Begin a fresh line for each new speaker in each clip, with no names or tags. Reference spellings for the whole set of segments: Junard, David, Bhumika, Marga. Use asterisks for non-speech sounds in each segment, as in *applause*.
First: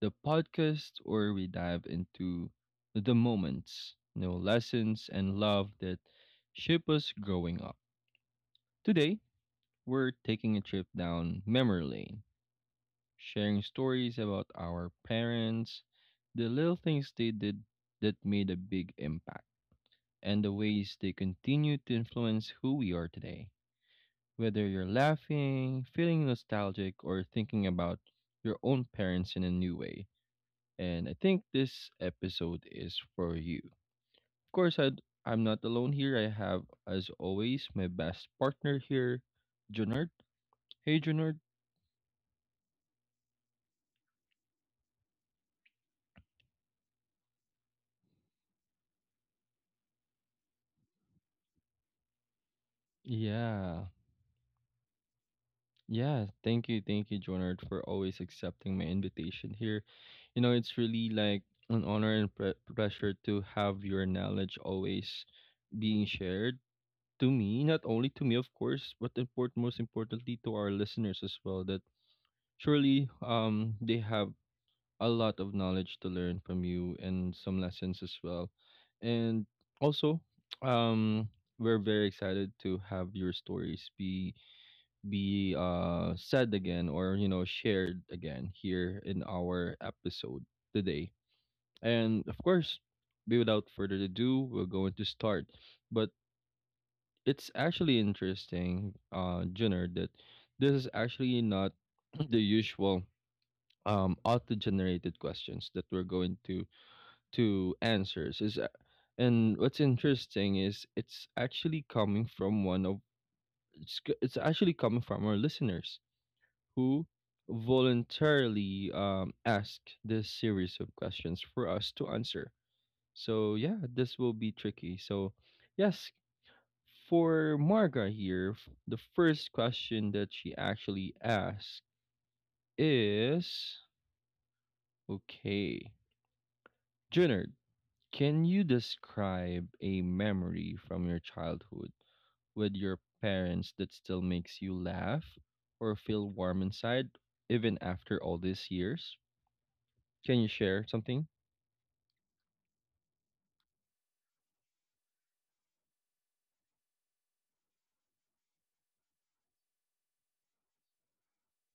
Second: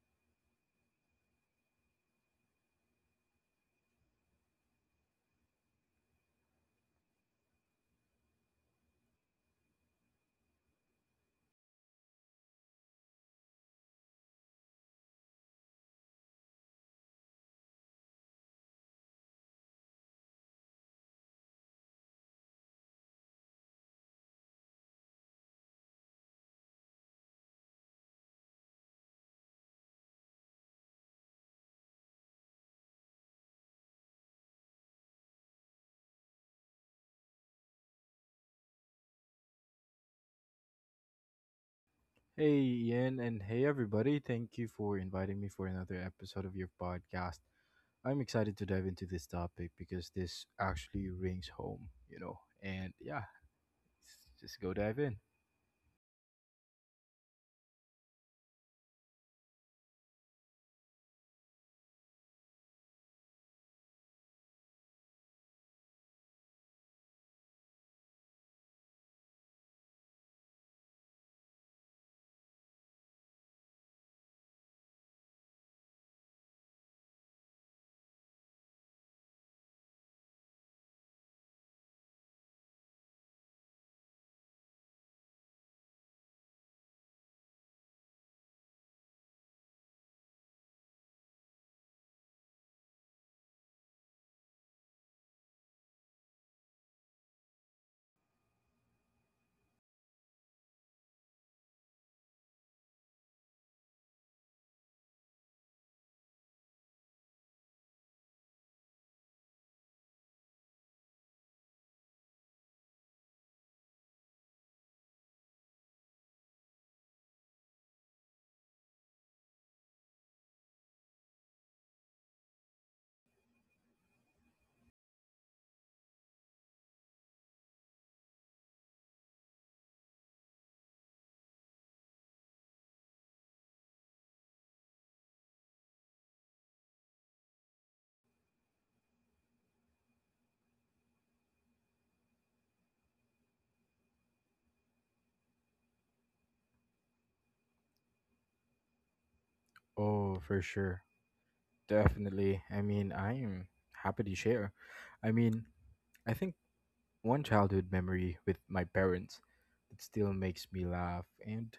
the podcast where we dive into the moments, you know, lessons, and love that shape us growing up. Today, we're taking a trip down memory lane, sharing stories about our parents, the little things they did that made a big impact, and the ways they continue to influence who we are today. Whether you're laughing, feeling nostalgic, or thinking about your own parents in a new way. And I think this episode is for you. Of course, I'm not alone here. I have, as always, my best partner here, Junard. Hey, Junard.
Hey, Ian, and hey, everybody. Thank you for inviting me for another episode of your podcast. I'm excited to dive into this topic because this actually rings home, you know. And yeah,
Yeah.
let's just go dive in.
Yeah. Thank you. Thank you, Jonard, for always accepting my invitation here. You know, it's really like an honor and pleasure to have your knowledge always being shared to me, not only to me, of course, but important, most importantly to our listeners as well, that surely they have a lot of knowledge to learn from you and some lessons as well. And also, um, we're very excited to have your stories be said again, or you know, shared again here in our episode today. And of course, without further ado, we're going to start. But it's actually interesting, Junard, that this is actually not *clears throat* the usual auto-generated questions that we're going to answers. Is And what's interesting is it's actually coming from one of it's actually coming from our listeners who voluntarily asked this series of questions for us to answer. So yeah, this will be tricky. So yes, for Marga here, the first question that she actually asked is, okay. Junard, can you describe a memory from your childhood with your parents that still makes you laugh or feel warm inside even after all these years?
Oh,
Can you
for
share
sure.
something?
Definitely. I mean, I'm happy to share. I mean, I think one childhood memory with my parents that still makes me laugh and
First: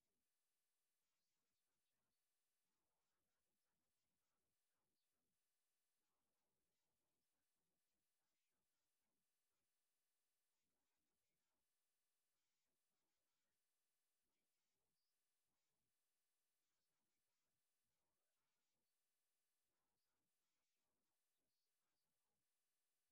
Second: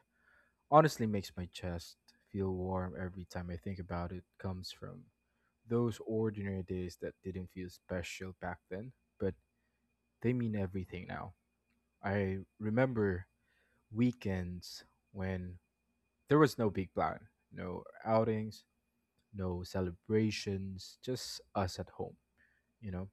honestly makes my chest feel warm every time I think about it comes from those ordinary days that didn't feel special back then, but they mean everything now. I remember weekends when there was no big plan, no outings, no celebrations, just us at home, you know.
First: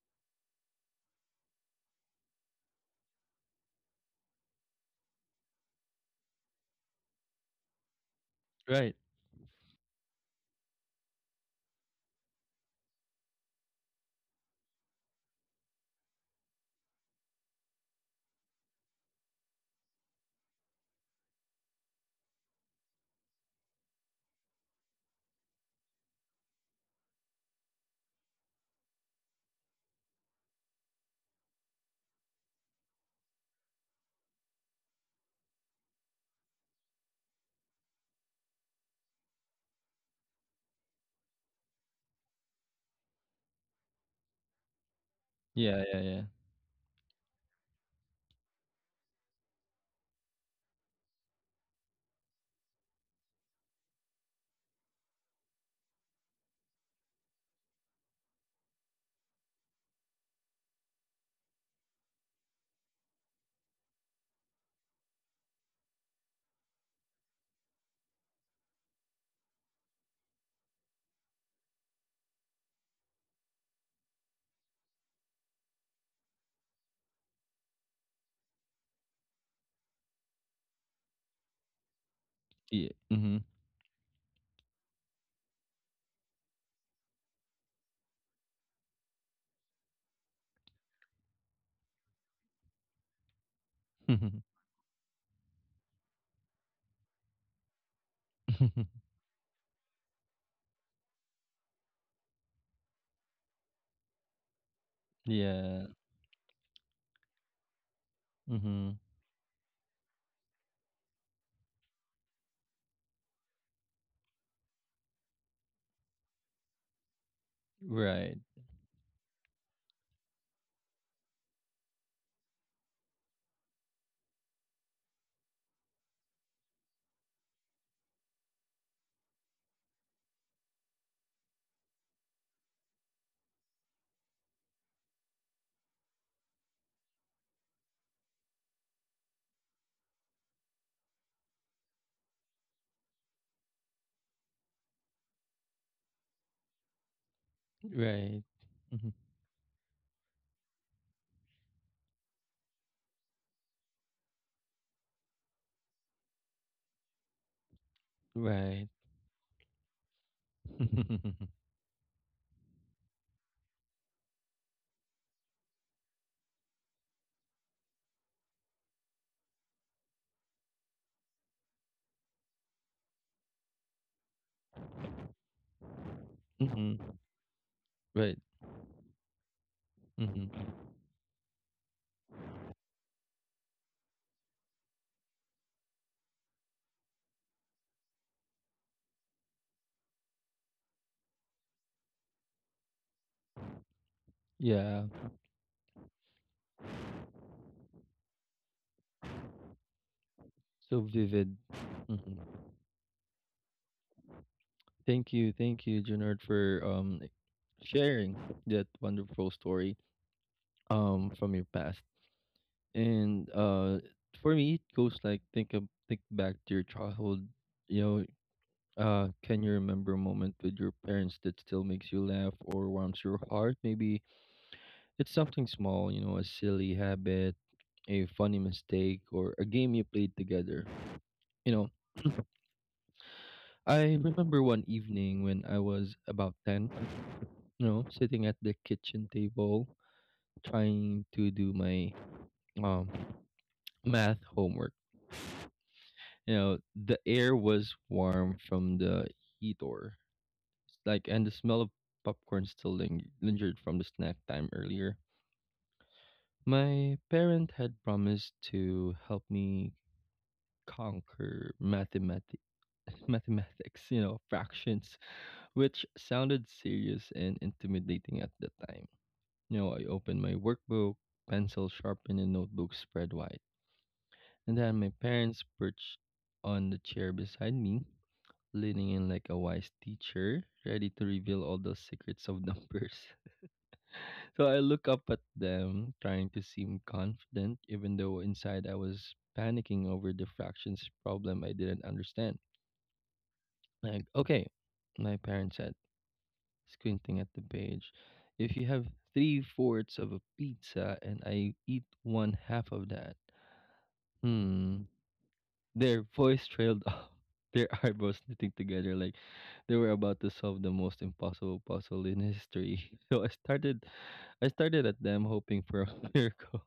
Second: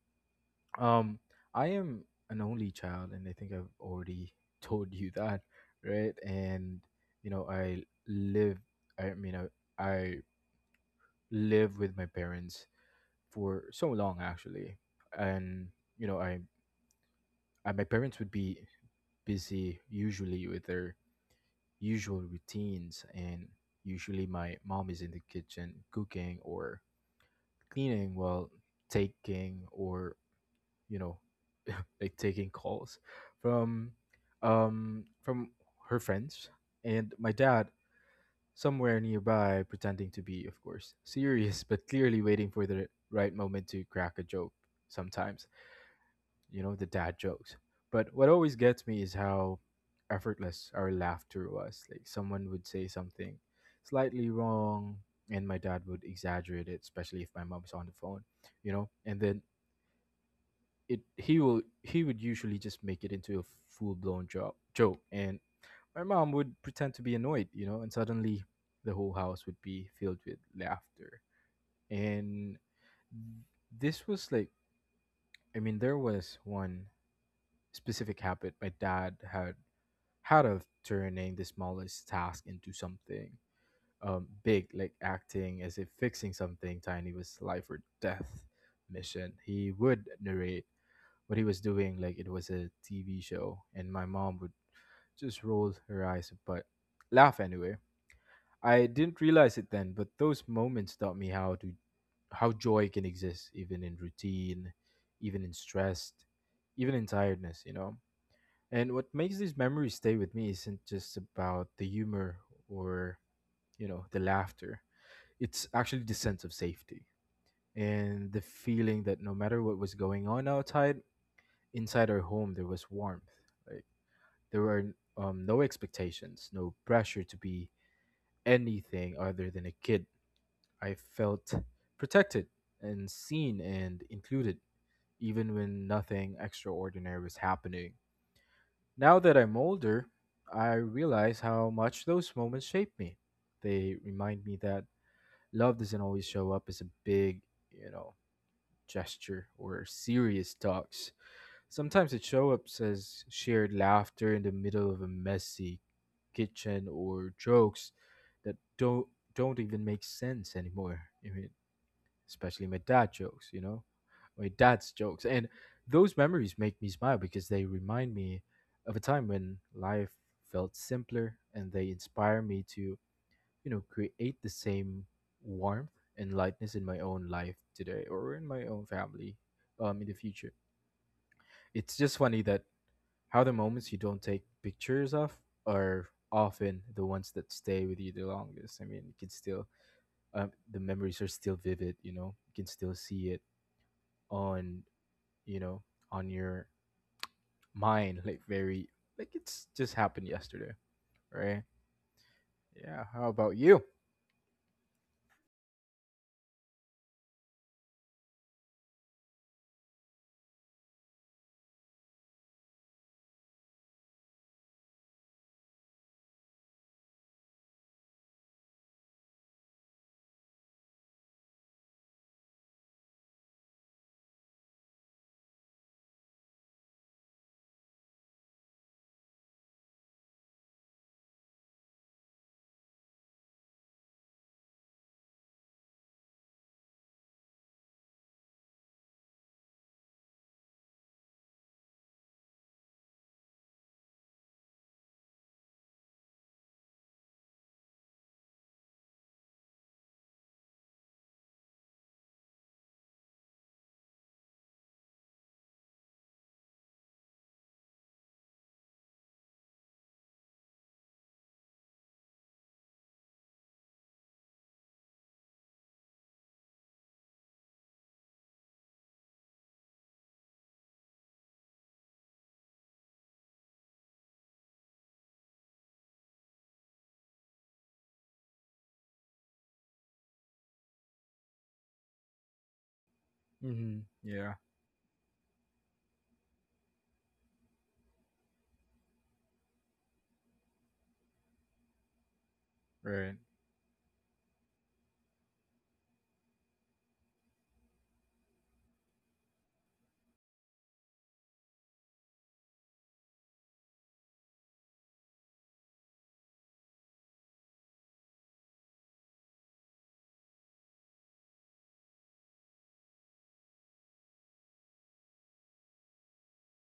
Um I am an only child and I think I've already *laughs* told you that, right? And you know, I live
Right.
I mean I live with my parents for so long actually and you know i, I my parents would be busy usually with their usual routines and usually my mom is in the kitchen cooking or cleaning while taking or you know *laughs* like taking calls from from her friends and my dad somewhere nearby, pretending to be, of course, serious, but clearly waiting for the right moment to crack a joke sometimes.
Yeah, yeah, yeah.
You know, the dad jokes. But what always gets me is how effortless our laughter was. Like, someone would say something slightly wrong, and my dad would exaggerate it, especially if my mom's on the phone, you know, and then. It, he will he would usually just make it into a full blown joke and my mom would pretend to be annoyed, you know, and suddenly the whole house would be filled with laughter. And this was like, I mean, there was one specific habit my dad had of turning the smallest task into
Yeah.
something big, like acting as if fixing something tiny was life or death mission. He would narrate what he was doing like it was a TV show, and my mom
Mhm.
would just roll her eyes but laugh anyway. I
*laughs*
didn't realize it then, but those moments taught me how to how joy can exist even in routine, even in
Yeah.
stress, even in tiredness, you know. And
Mhm.
what makes these memories stay with me isn't just about the humor or, you know, the laughter. It's actually the sense of safety and
Right.
the feeling that no matter what was going on outside, inside our home there was warmth. Like there were no expectations, no pressure to be anything other than a kid. I felt protected and seen and included, even when nothing extraordinary was happening. Now that I'm older, I realize how much those moments shape me. They remind me that love doesn't always show up as a big, you know,
Right. Mhm.
gesture or serious talks. Sometimes it shows up as shared laughter in the middle of a messy kitchen or jokes that
Right.
don't even make sense anymore. I mean,
*laughs*
especially my dad jokes, you know, my dad's jokes. And those memories make me smile because they remind me of a time when life felt simpler and they inspire me to, you know, create the same warmth and lightness in my
Mhm.
own life today or
Right.
in my own family in the future.
Mhm.
It's just funny that how the moments you don't take pictures of are often the ones that stay with you the longest. I mean, you can still the memories are still vivid, you know, you can still see it on
Yeah.
you know on your mind like very like it's just happened yesterday,
So vivid.
right?
Mhm.
Yeah, how about you?
Thank you, Junard, for sharing that wonderful story from your past. And for me it goes like, think of, think back to your childhood, you know, can you remember a moment with your parents that still makes you laugh or warms your heart? Maybe it's something small, you know, a silly habit, a funny mistake, or a game you played together. You know, I remember one evening when I was about 10, you know, sitting at the kitchen table trying to do my um math homework. You know, the air was warm from the heater, like, and the smell of popcorn still lingered from the snack time earlier. My parent had promised to help me conquer mathematics. *laughs* Mathematics, you know, fractions, which sounded serious and intimidating at the time. You know, I opened my workbook, pencil sharpened and notebook spread wide. And then my parents perched on the chair beside me, leaning in like a wise teacher, ready to reveal all the secrets of numbers. *laughs*
Mm-hmm. Yeah.
So I look up at them, trying to seem confident, even though inside I was panicking over the fractions problem I didn't understand.
Right.
Like, okay, my parents said, squinting at the page. If you have three-fourths of a pizza and I eat one half of that, hmm, their voice trailed off, *laughs* their eyebrows knitting together like they were about to solve the most impossible puzzle in history. *laughs* So I started at them hoping for a *laughs* miracle.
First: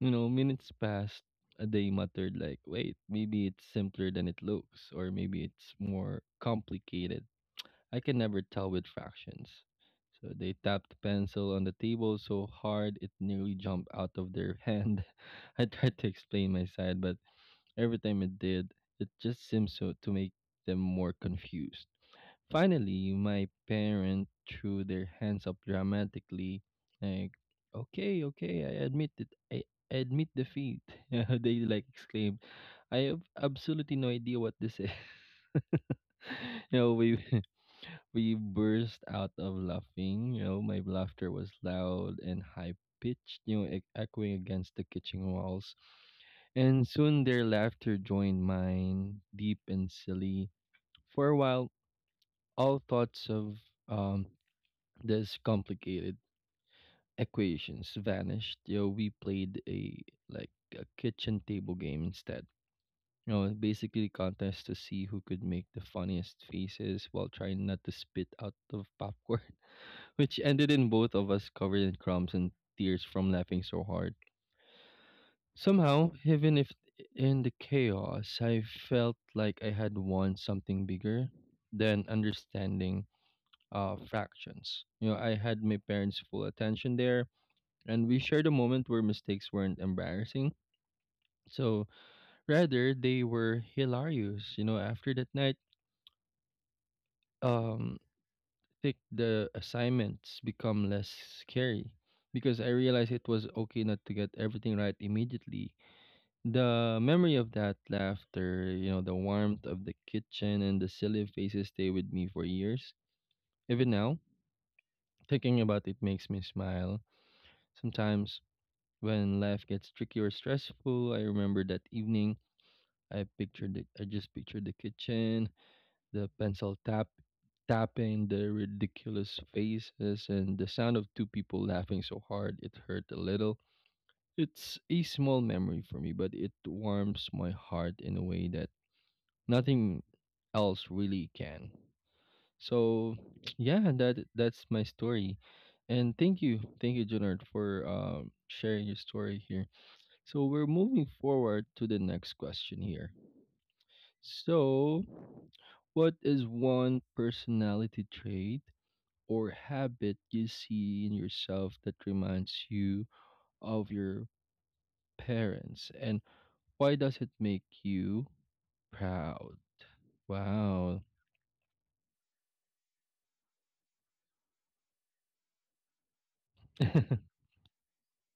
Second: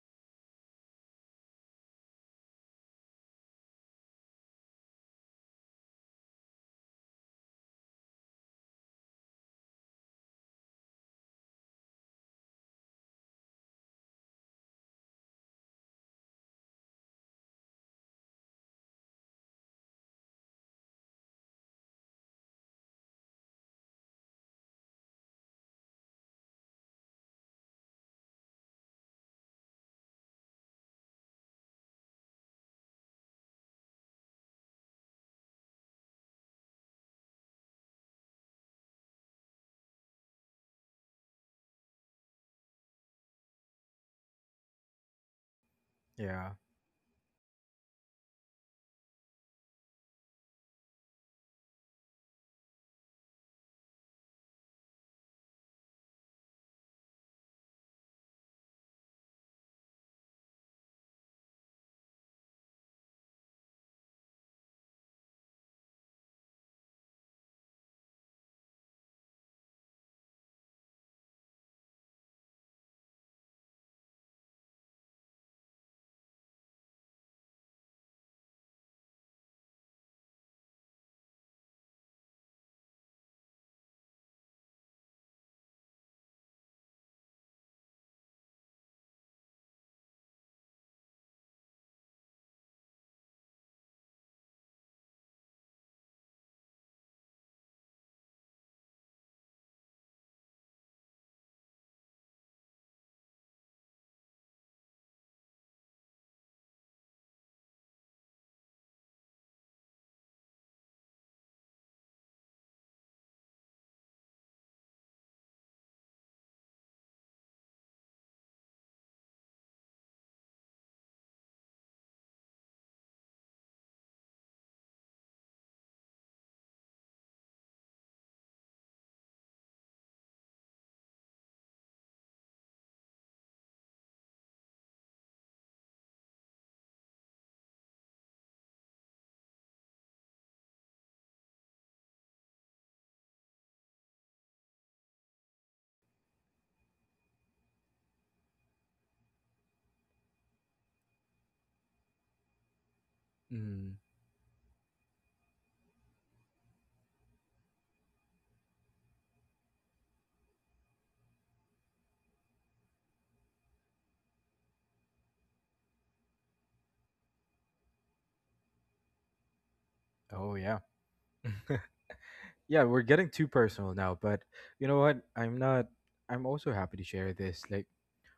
You know, minutes passed. They muttered like, "Wait, maybe it's simpler than it looks, or maybe it's more complicated. I can never tell with fractions." So they tapped the pencil on the table so hard it nearly jumped out of their hand. *laughs* I tried to explain my side, but every time it did, it just seemed so to make them more confused. Finally, my parent threw their hands up dramatically, like, "Okay, okay, I admit it. I admit defeat." *laughs* They like exclaimed, "I have absolutely no idea what this is." *laughs* You know, we burst out of laughing. You know, my laughter was loud and high pitched, you know, echoing against the kitchen walls.
Yeah.
And soon their laughter joined mine, deep and silly. For a while, all thoughts of um this complicated equations vanished. You know, we played a like a kitchen table game instead. You know, basically contest to see who could make the funniest faces while trying not to spit out of popcorn, which ended in both of us covered in crumbs and tears from laughing so hard. Somehow, even if in the chaos, I felt like I had won something bigger than understanding fractions. You know, I had my parents' full attention there, and we shared a moment where mistakes weren't embarrassing. So rather, they were hilarious. You know, after that night, um, think the assignments become less scary because I realized it was okay not to get everything right immediately. The memory of that laughter, you know, the warmth of the kitchen and the silly faces stay with me for years. Even now, thinking about it makes me smile. Sometimes when life gets tricky or stressful, I remember that evening. I pictured it. I just pictured the kitchen, the pencil tap tapping, the ridiculous faces, and the sound of two people laughing so hard it hurt a little. It's a small memory for me, but it warms my heart in a way that nothing else really can. So, *tsk* yeah, that's my story. And thank you, Junard, for sharing your story here. So we're moving forward to the next question here.
Mm.
So, what is one personality trait or habit you see in yourself that reminds you of your parents? And why does it make you proud?
Oh yeah.
Wow.
*laughs* Yeah, we're getting too personal now, but you know what, I'm not, I'm also happy to share
*laughs*
this. Like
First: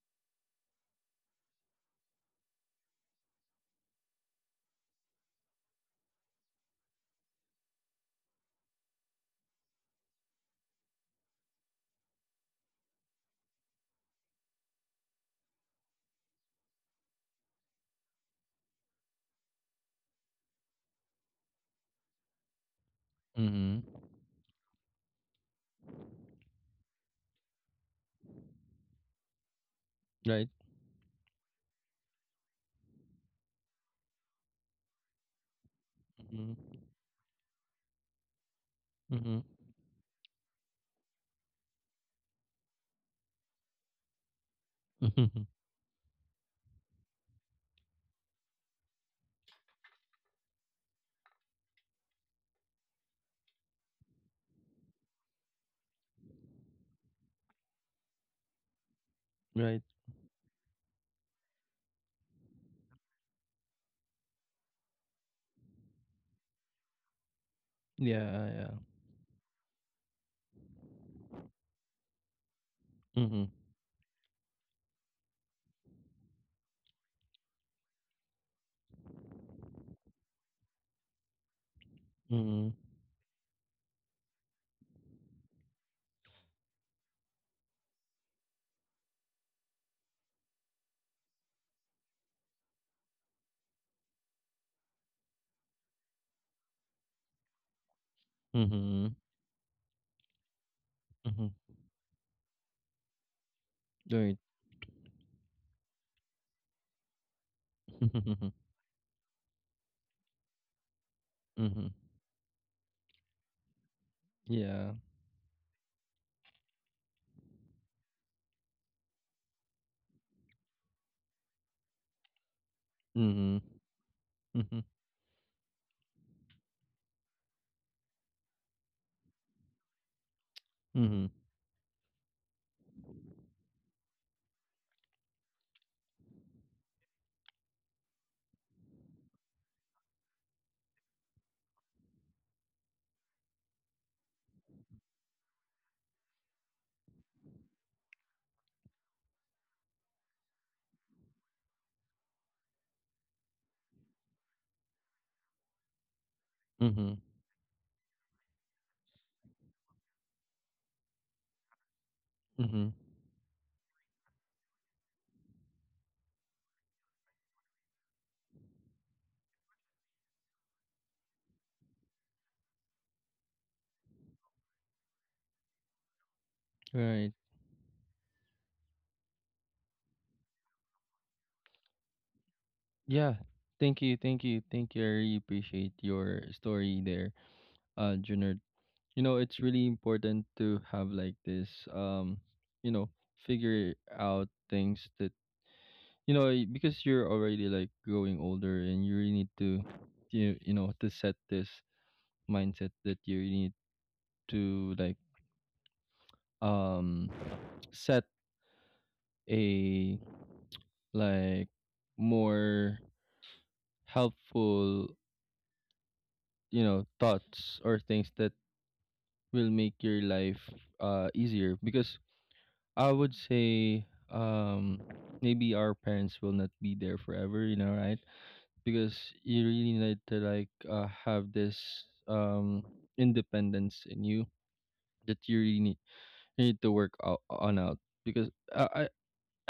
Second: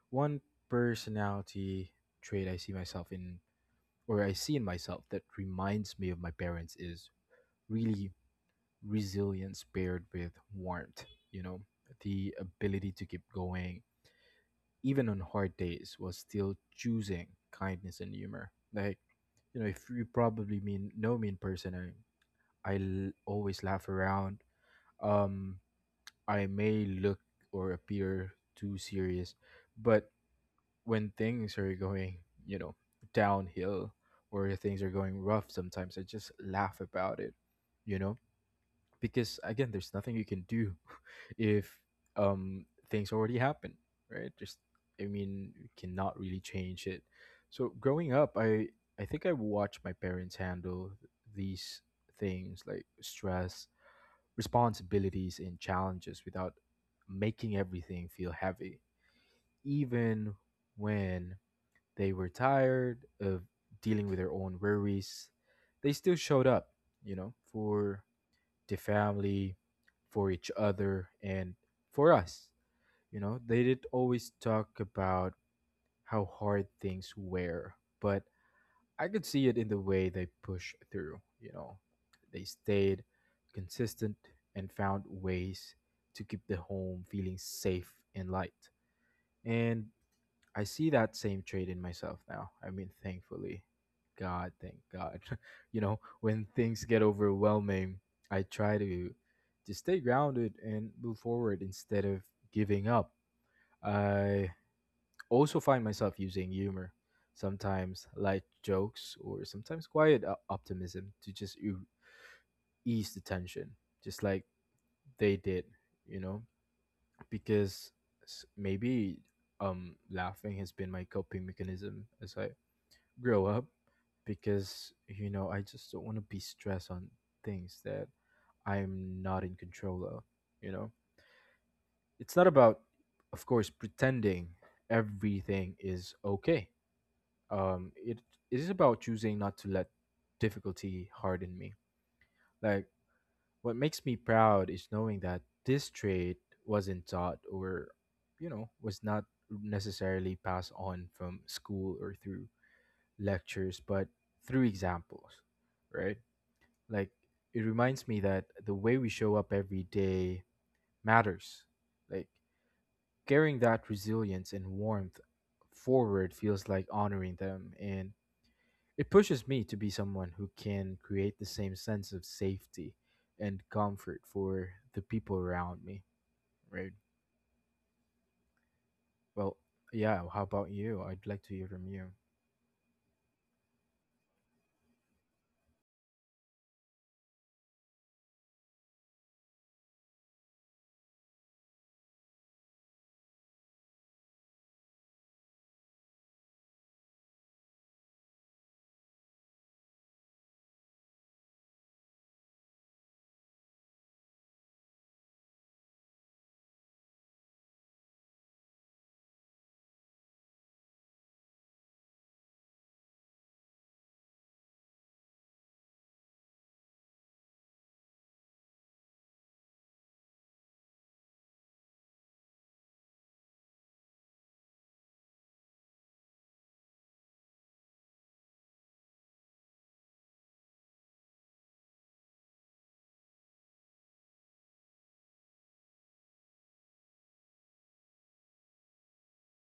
one personality trait I see myself in or I see in myself that reminds me of my parents is really resilience paired with warmth, you know, the ability to keep going, even on hard days, while still choosing kindness and humor. Like, you know, if you probably mean know me in person, I l- always
Hmm.
laugh around. Um, I may look or appear too serious, but
Right.
when things are going, you know, downhill or things are going rough sometimes, I just
Hmm.
laugh about it, you know?
Hmm.
Because again there's nothing you can do *laughs* if things already happen, right? Just, I
Hmm.
mean, you cannot really change it. So growing up I think I watched my parents handle these things like stress, responsibilities, and challenges without making everything feel heavy,
*laughs* Right.
even when they were tired of dealing with their own worries. They still showed up, you know, for
Yeah. Yeah.
the family, for each other, and for us. You
Hmm.
know, they did always talk about how hard things were, but I could see it in the way they pushed through. You know, they
Hmm.
stayed consistent and found ways to keep the home feeling safe and light. And I see that same trait in myself now. I mean, thankfully, God, thank God. *laughs* You know, when things get overwhelming, I try
Hmm.
to stay grounded and move
Hmm.
forward instead of giving up.
Right.
I also find myself using humor, sometimes light
*laughs*
jokes or sometimes quiet o- optimism to just ea-
Hmm.
ease the tension, just like
Yeah.
they did, you know, because maybe laughing has been my coping mechanism as I grow
Hmm.
up
Hmm.
because you know I just don't want to be stressed on things that I'm not in control of. You know,
Hmm.
it's not about, of course, pretending everything is okay. It it is about choosing not to let difficulty harden me. Like what makes me proud is knowing that this trait wasn't taught or, you know, was not necessarily passed on from school or through lectures, but through examples, right?
Hmm.
Like it reminds me that the way we show up every day matters. Like
Hmm.
carrying that resilience and warmth forward feels like honoring them and it pushes me to be someone who can create the same sense of safety and comfort for the people around me, right?
Right.
Well, yeah, how about you? I'd like to hear from you.
Yeah. Thank you. Thank you. Thank you. I really appreciate your story there, Junior. You know, it's really important to have like this, you know, figure out things that, you know, because you're already like growing older and you really need to, you know, to set this mindset that you really need to, like, um, *tsk* set a like more helpful, you know, thoughts or things that will make your life easier, because I would say um maybe our parents will not be there forever, you know, right? Because you really need to like have this um independence in you that you really need, you need to work on out, because I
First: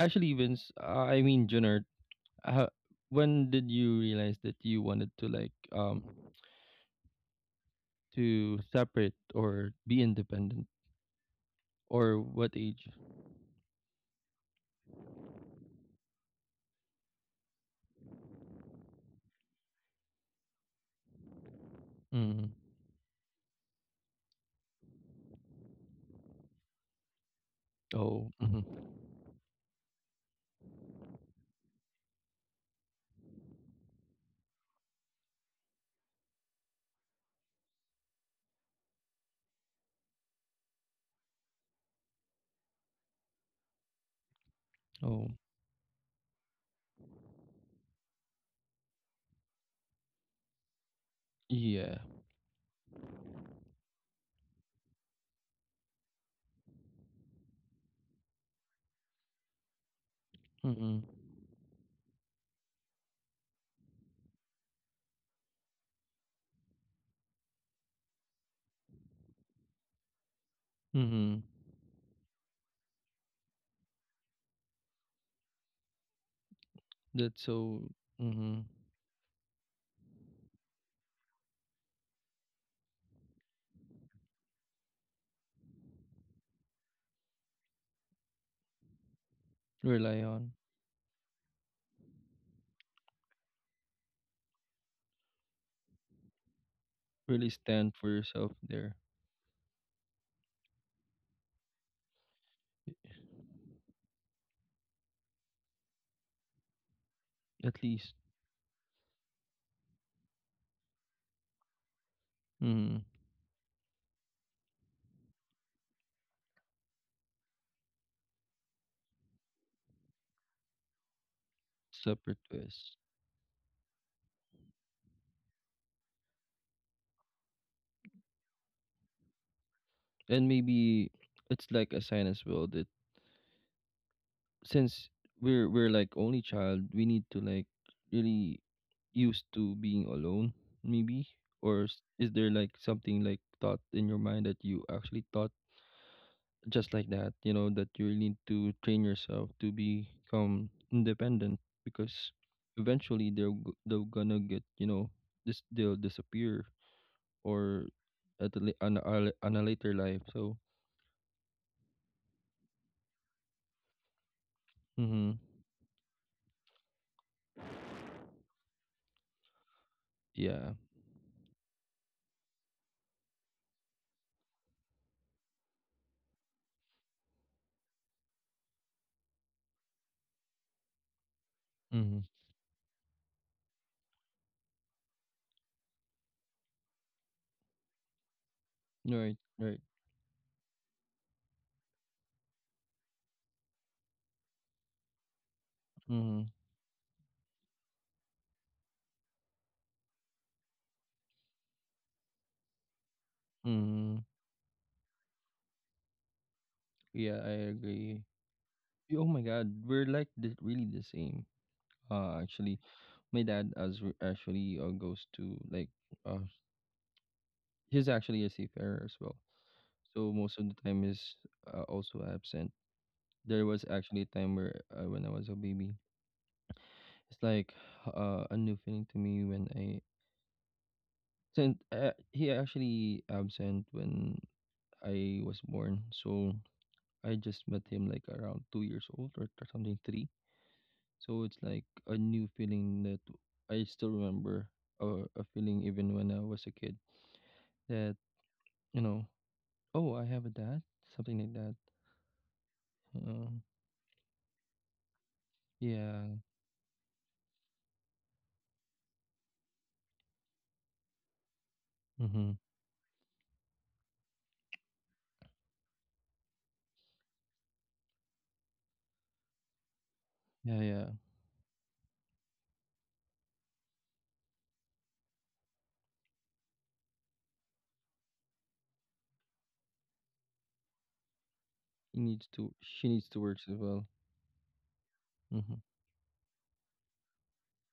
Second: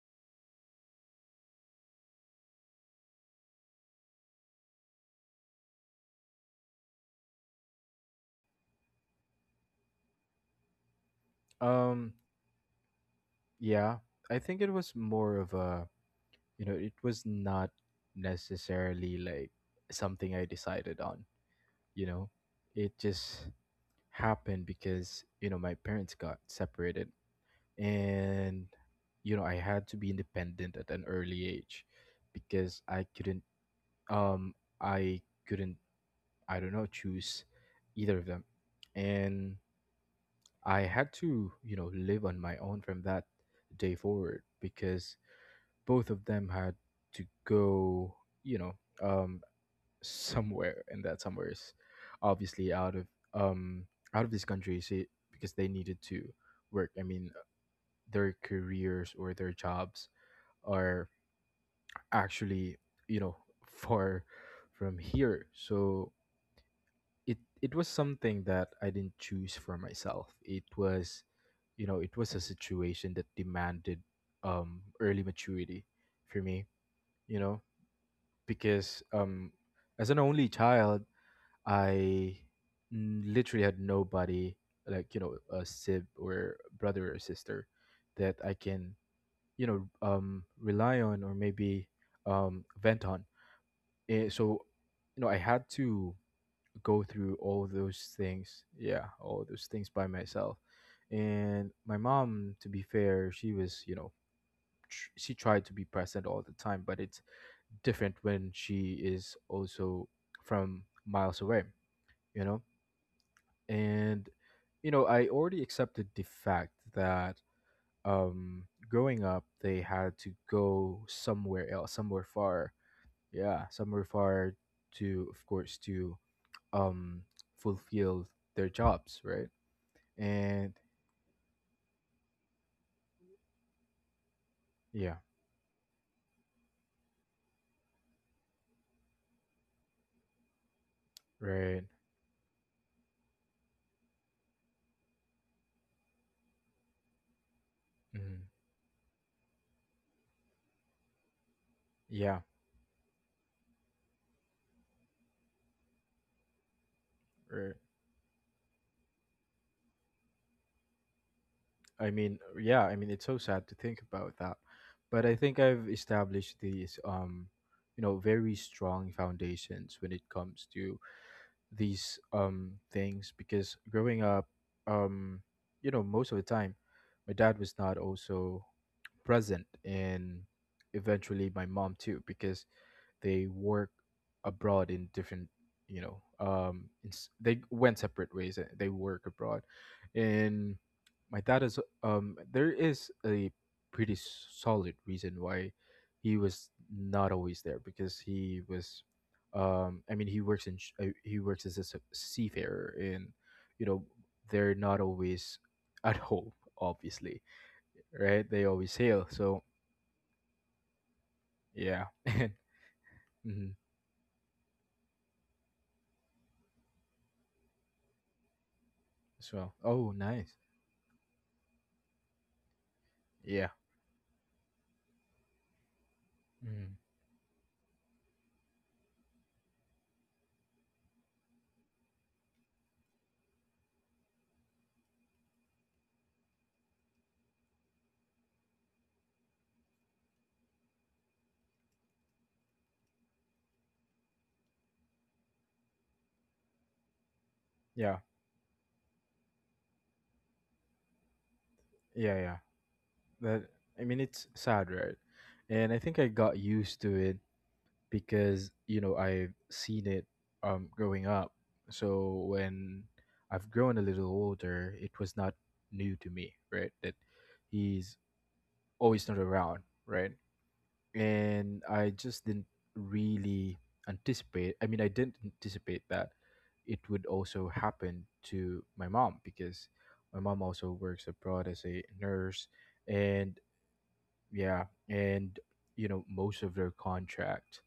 actually Vince I mean Junard, uh, when did you realize that you wanted to like to separate or be independent
Um,
or what age?
yeah, I think it was more of a you know it was not necessarily like something I decided on, you know,
Mm.
it just happened because you know my parents got separated
Oh.
and
Mm-hmm.
you know I had to be independent at an early age because um I couldn't I don't know choose either of them and I had to you know live on my own from that day forward because
Oh,
both of them had to go you know um somewhere, and that somewhere is
yeah.
obviously um out of this country. See, because they needed to work. I mean, their careers or their jobs
Mm-mm.
are actually you know *laughs* far from here. So it was something that I didn't choose for myself. It was
Mm-hmm.
you know it was a situation that demanded early maturity for me.
That's
You know
so mm-hmm.
because as an only child I n- literally had nobody like you know a sib or brother or sister that I can you know
Rely on.
rely on or maybe vent on. Eh, so you know I had to go through
Really
all
stand for
those
yourself
things,
there.
yeah, all those things by myself. And my mom, to be fair, she was you know she tried to be present all the time, but it's
At least.
different when she is also from miles away, you know,
Mm-hmm.
and you know I already accepted the fact that growing up they had to go somewhere else somewhere
Separate
far
ways.
yeah somewhere far to of course to um fulfill their jobs, right?
And
And
maybe it's like a sign as well that since
yeah,
we're like only child, we need to like really used to being alone, maybe? Or
right.
is there like something like thought in your mind that you actually thought just like that, you know, that you really need
Mhm,
to train yourself to become independent because
yeah,
eventually they're they're gonna get, you know, this, they'll disappear
right.
or at a, on, on a later life so
I mean, yeah, I mean, it's so sad to think about that, but
mm-hmm,
I think I've established these you know very strong foundations when it comes
yeah
to these things because growing up, um, you know, most of the time, my dad was not also present, and eventually my mom
mm-hmm,
too, because they work abroad in different, you know, it's, they went separate ways. They work
right,
abroad,
right
and my dad is There is a pretty s- solid reason why he
mm-hmm,
was not always there because he was, I mean, he works in he works as a s- seafarer, and you know,
mm-hmm,
they're not always *laughs* at home,
yeah,
obviously,
I agree.
right? They always
Y- oh
sail.
my
So
god, we're like the, really the same.
yeah. *laughs* And
Actually my dad
mhm,
as actually goes to like uh he's actually a seafarer as well.
as well. Oh,
So
nice.
most of the time is also absent. There
Yeah.
was actually a time where when I was a baby,
Mm.
it's like a new feeling to me when I sent. He actually absent when I was born, so I just met him like around 2 years old or something three. So it's like a new feeling that I still remember, or a feeling even when I was a kid that,
Yeah,
you know, oh, I have a dad, something like that.
yeah, yeah.
Uh,
That I mean, it's sad, right? And I think I
yeah.
got used to it because you know I've seen it growing up.
Mm-hmm.
So when I've grown a little older, it was not new to me, right? That he's always not around, right?
Yeah, yeah.
And I just didn't really anticipate. I mean, I didn't anticipate that it would also happen to my mom because my mom also works abroad as a
He needs to,
nurse,
she needs to work
and
as well.
yeah, and
Mhm.
most of their contract,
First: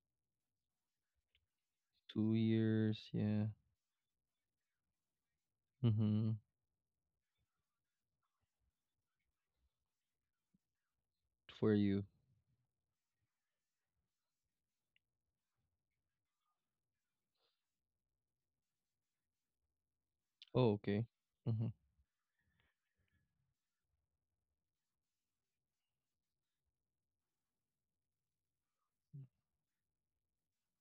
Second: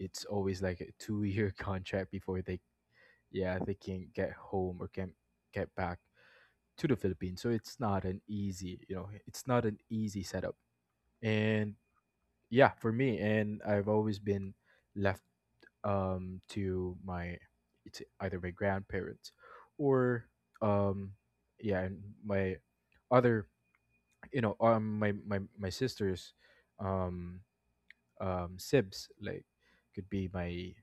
it's always like a two-year *laughs* contract
2
before they,
years, yeah.
yeah, they can get home or can get back
Mhm.
to the Philippines. So it's not an easy, it's not an easy setup. And
For you.
yeah, for me, and I've always been left to my, it's either my grandparents or
Oh, okay.
um
Mhm.
yeah, and my other, my sister's um sibs, like could be my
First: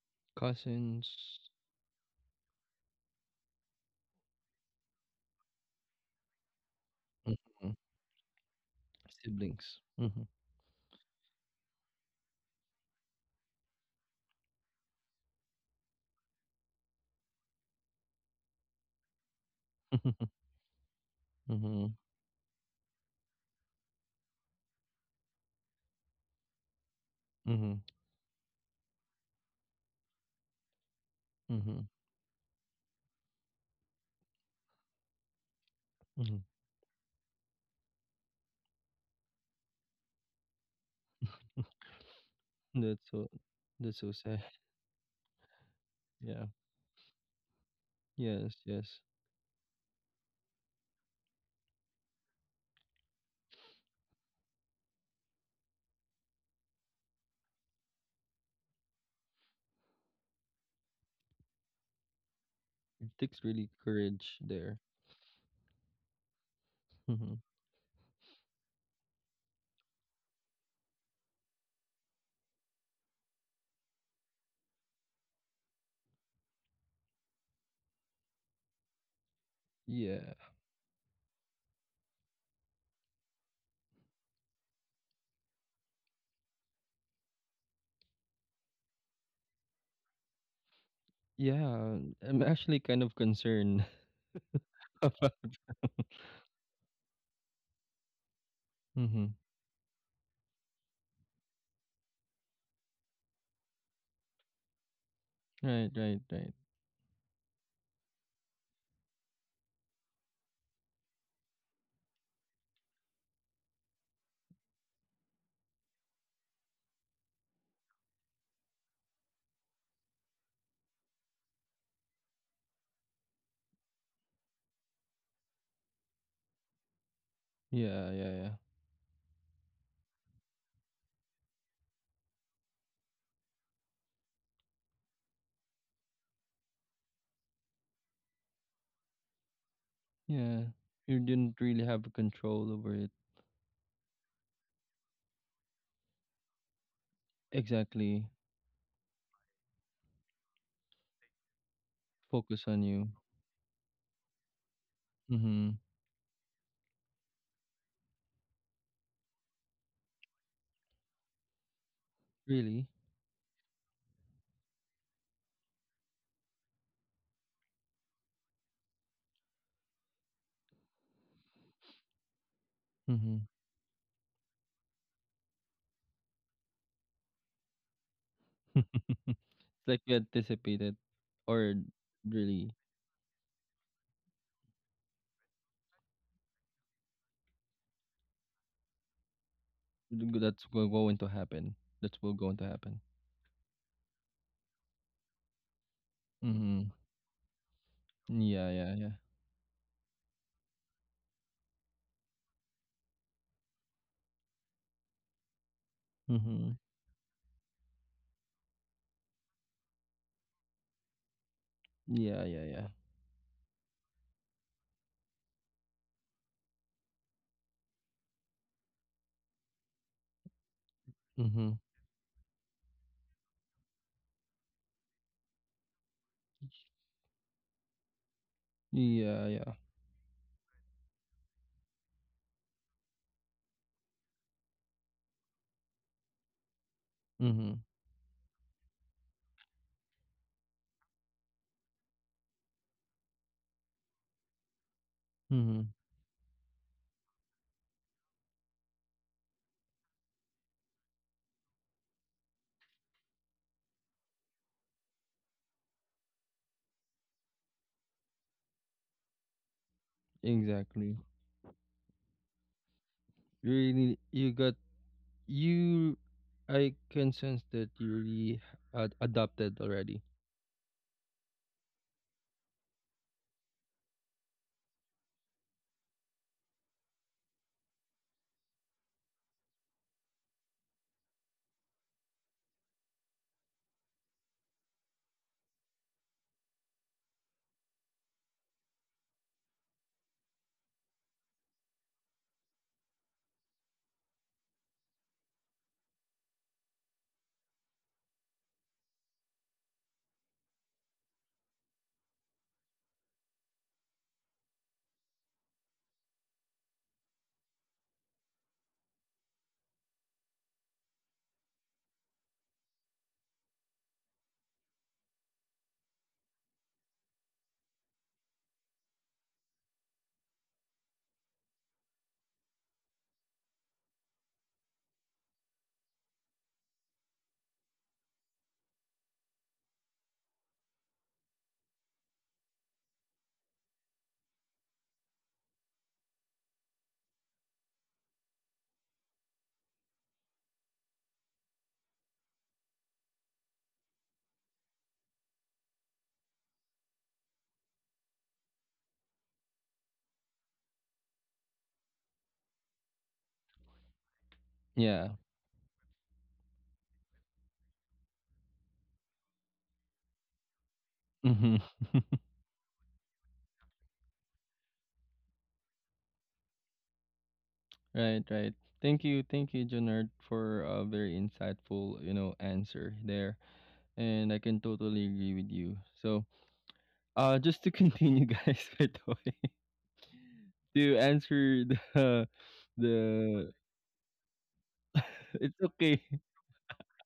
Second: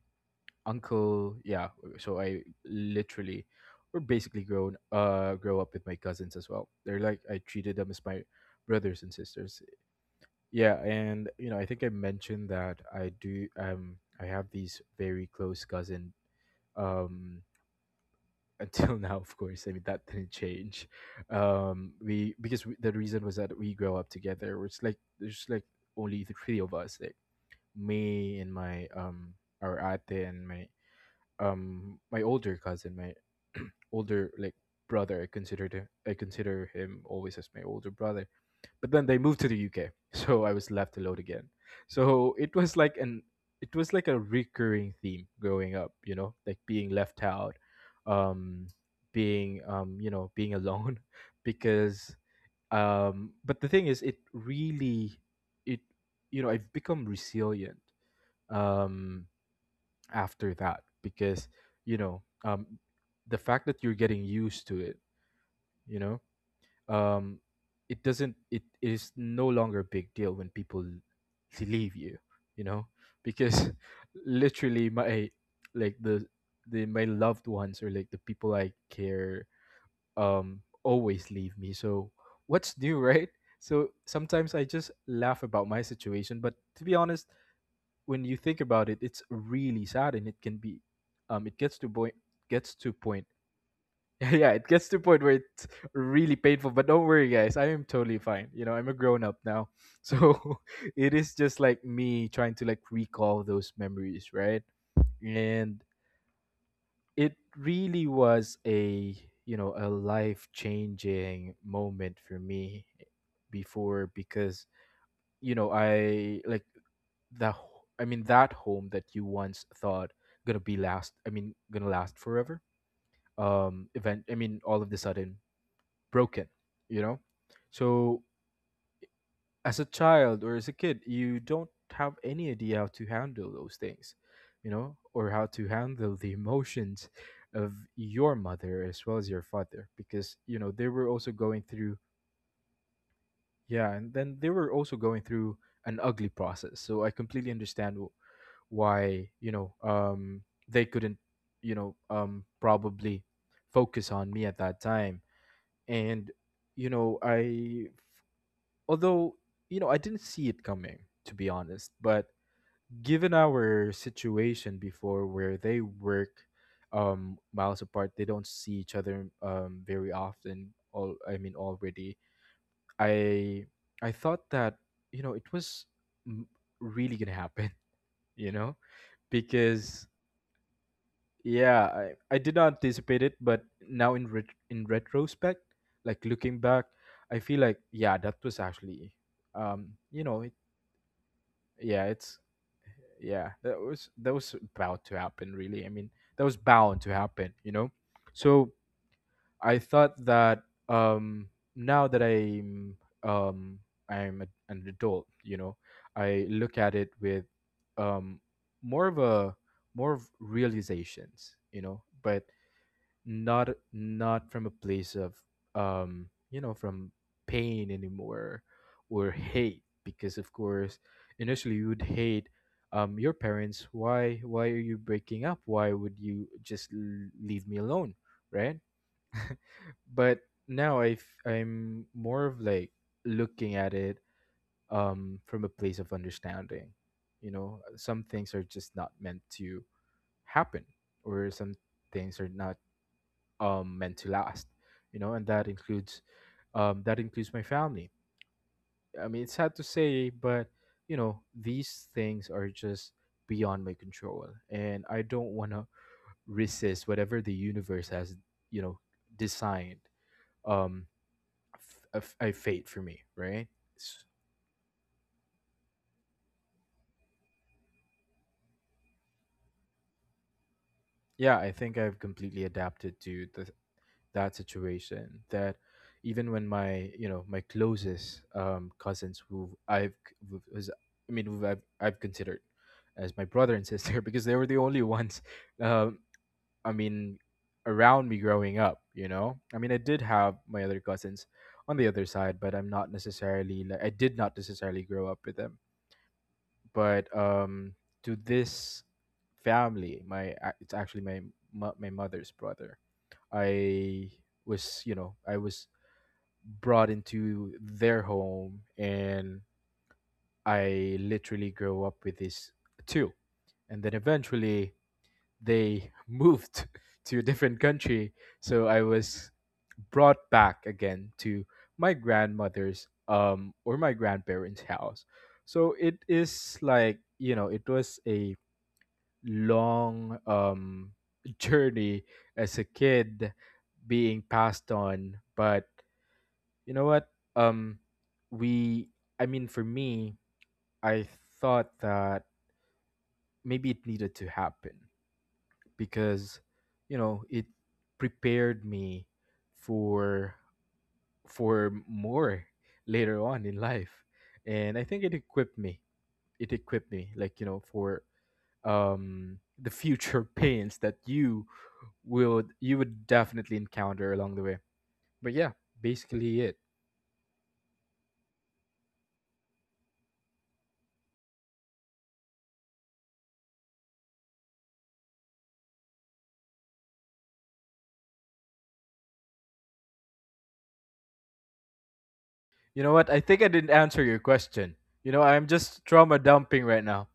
uncle,
Cousins.
yeah. So I literally or basically grow up with my cousins as well. They're like, I treated
Mhm.
them as my brothers and sisters.
Siblings. Mhm.
Yeah, and you know, I think I mentioned that I do I have these very close cousin um until *laughs* now, of course. I mean, that didn't change.
Mhm.
The reason was that we grow up together. We're like, there's just like only the three of us, like
Mhm.
me and my our ate, and my
Mhm.
my older cousin, my *clears throat* older, like, brother. I
Mhm. *laughs*
consider him always as my older brother. But then they moved to the UK, *laughs* so I was left alone again. So it was like
That's
an
so
it was
that's
like
so
a
sad. *laughs*
recurring theme growing up, you know,
Yeah.
like being left out,
Yes,
um,
yes.
being being alone, *laughs* because but the thing is, it really, it you know, I've become resilient um after that because you know um
It
the
takes
fact
really
that you're getting
courage
used to
there.
it, you know,
Mhm.
um it is no longer a big deal when people leave you, you know, because *laughs* literally my, like the, my loved ones, or like the people I care,
Yeah.
always leave me. So what's new? *laughs* Right? So sometimes I just laugh about my situation, but to be honest, when you think about it, it's really sad, and it can be, it
Yeah, I'm
gets
actually
to
kind of
point
concerned.
*laughs* yeah, it gets to a point where
*laughs*
it's really painful. But don't worry, guys. I am totally fine. You know, I'm a grown up
Mhm.
now. *laughs* So *laughs* it is just like me trying to, like, recall those memories, right? And
Right, right, right.
it really was a, you know, a life changing moment for me before because, you know, I like I mean, that home that you once thought I mean, gonna last forever. I mean, all of the sudden broken, you know?
Yeah,
So,
yeah, yeah.
as a child or as a kid, you don't have any idea how to handle those things, you know, or how to handle the emotions of your mother as well as your father because, you
Yeah.
know, they were
You
also
didn't
going
really
through,
have control over it.
yeah, and then they were also going through an ugly process. So, I completely understand
Exactly.
why, they couldn't,
Focus on you.
probably focus on me at that time.
Mhm.
And you know, I, although, you know, I didn't see it coming, to be honest, but
Really?
given our situation before, where they work miles apart, they don't see each other very often, all I mean already,
Mhm.
i I thought that, you know, it was m- really gonna happen, *laughs* you know,
It's *laughs* like
because
you anticipated, or
yeah, I did not
really
anticipate it. But now, in retrospect, like looking back, I feel like, yeah, that was actually you know,
that's going to happen.
yeah,
That's
it's,
will going to happen.
yeah, that was, about to happen, really. I mean, that was
Mhm.
bound to happen, you know? So
Yeah, yeah, yeah.
I thought that um now that I'm um an adult, you know, I look
Mhm.
at it with um more of a more of realizations, you know, but
Yeah, yeah, yeah.
not, not from a place of you know, from pain anymore, or hate, because of course initially
Mhm.
you would hate your parents. Why are you breaking up? Why would you just leave me alone, right?
Yeah, yeah.
But now I, I'm more of like looking at it from a place of understanding. You know,
Mhm.
some things are just not meant to happen, or some things are not meant to last, you know, and
Mhm.
that includes my family. I mean, it's sad to say, but you know, these things are just beyond my control, and I don't want to resist whatever the universe has, you know, designed, um,
Exactly.
a fate for me, right?
Really
S-
you got you I can sense that you really had adopted already.
yeah, I think I've completely adapted to the, that situation, that even when my, you know, my closest cousins who I've, who's, I mean, who I've, considered as my brother and sister *laughs* because they were the only ones um I mean, around me growing up, you know, I mean, I did have my other cousins on the other side, but I'm not necessarily like, I did not necessarily grow up with them. But to this family, it's actually my, my mother's brother. I was, you know, I was brought into their home, and I literally grew up with these two. And then eventually they *laughs* moved to a different country. So I was brought back again to my grandmother's, or my grandparents' house. So it is like, you know, it was a long, journey as a kid, being passed on. But you know what? Um, we, I mean, for me, I thought that maybe it needed to happen because, you know, it prepared me for for more later on in life, and I think it
Yeah.
equipped me, it equipped me, like, you know, for the future *laughs* pains that you,
Mhm. *laughs*
would you would definitely encounter along the way. But yeah, basically it.
Right, right. Thank you, Jonard, for a very insightful, answer there. And I can totally agree with you. Just to continue, *laughs* guys, by the way, *laughs* to answer the
You know what? I think I
the,
didn't answer your question. You know, I'm
*laughs* it's
just
okay.
trauma dumping right now.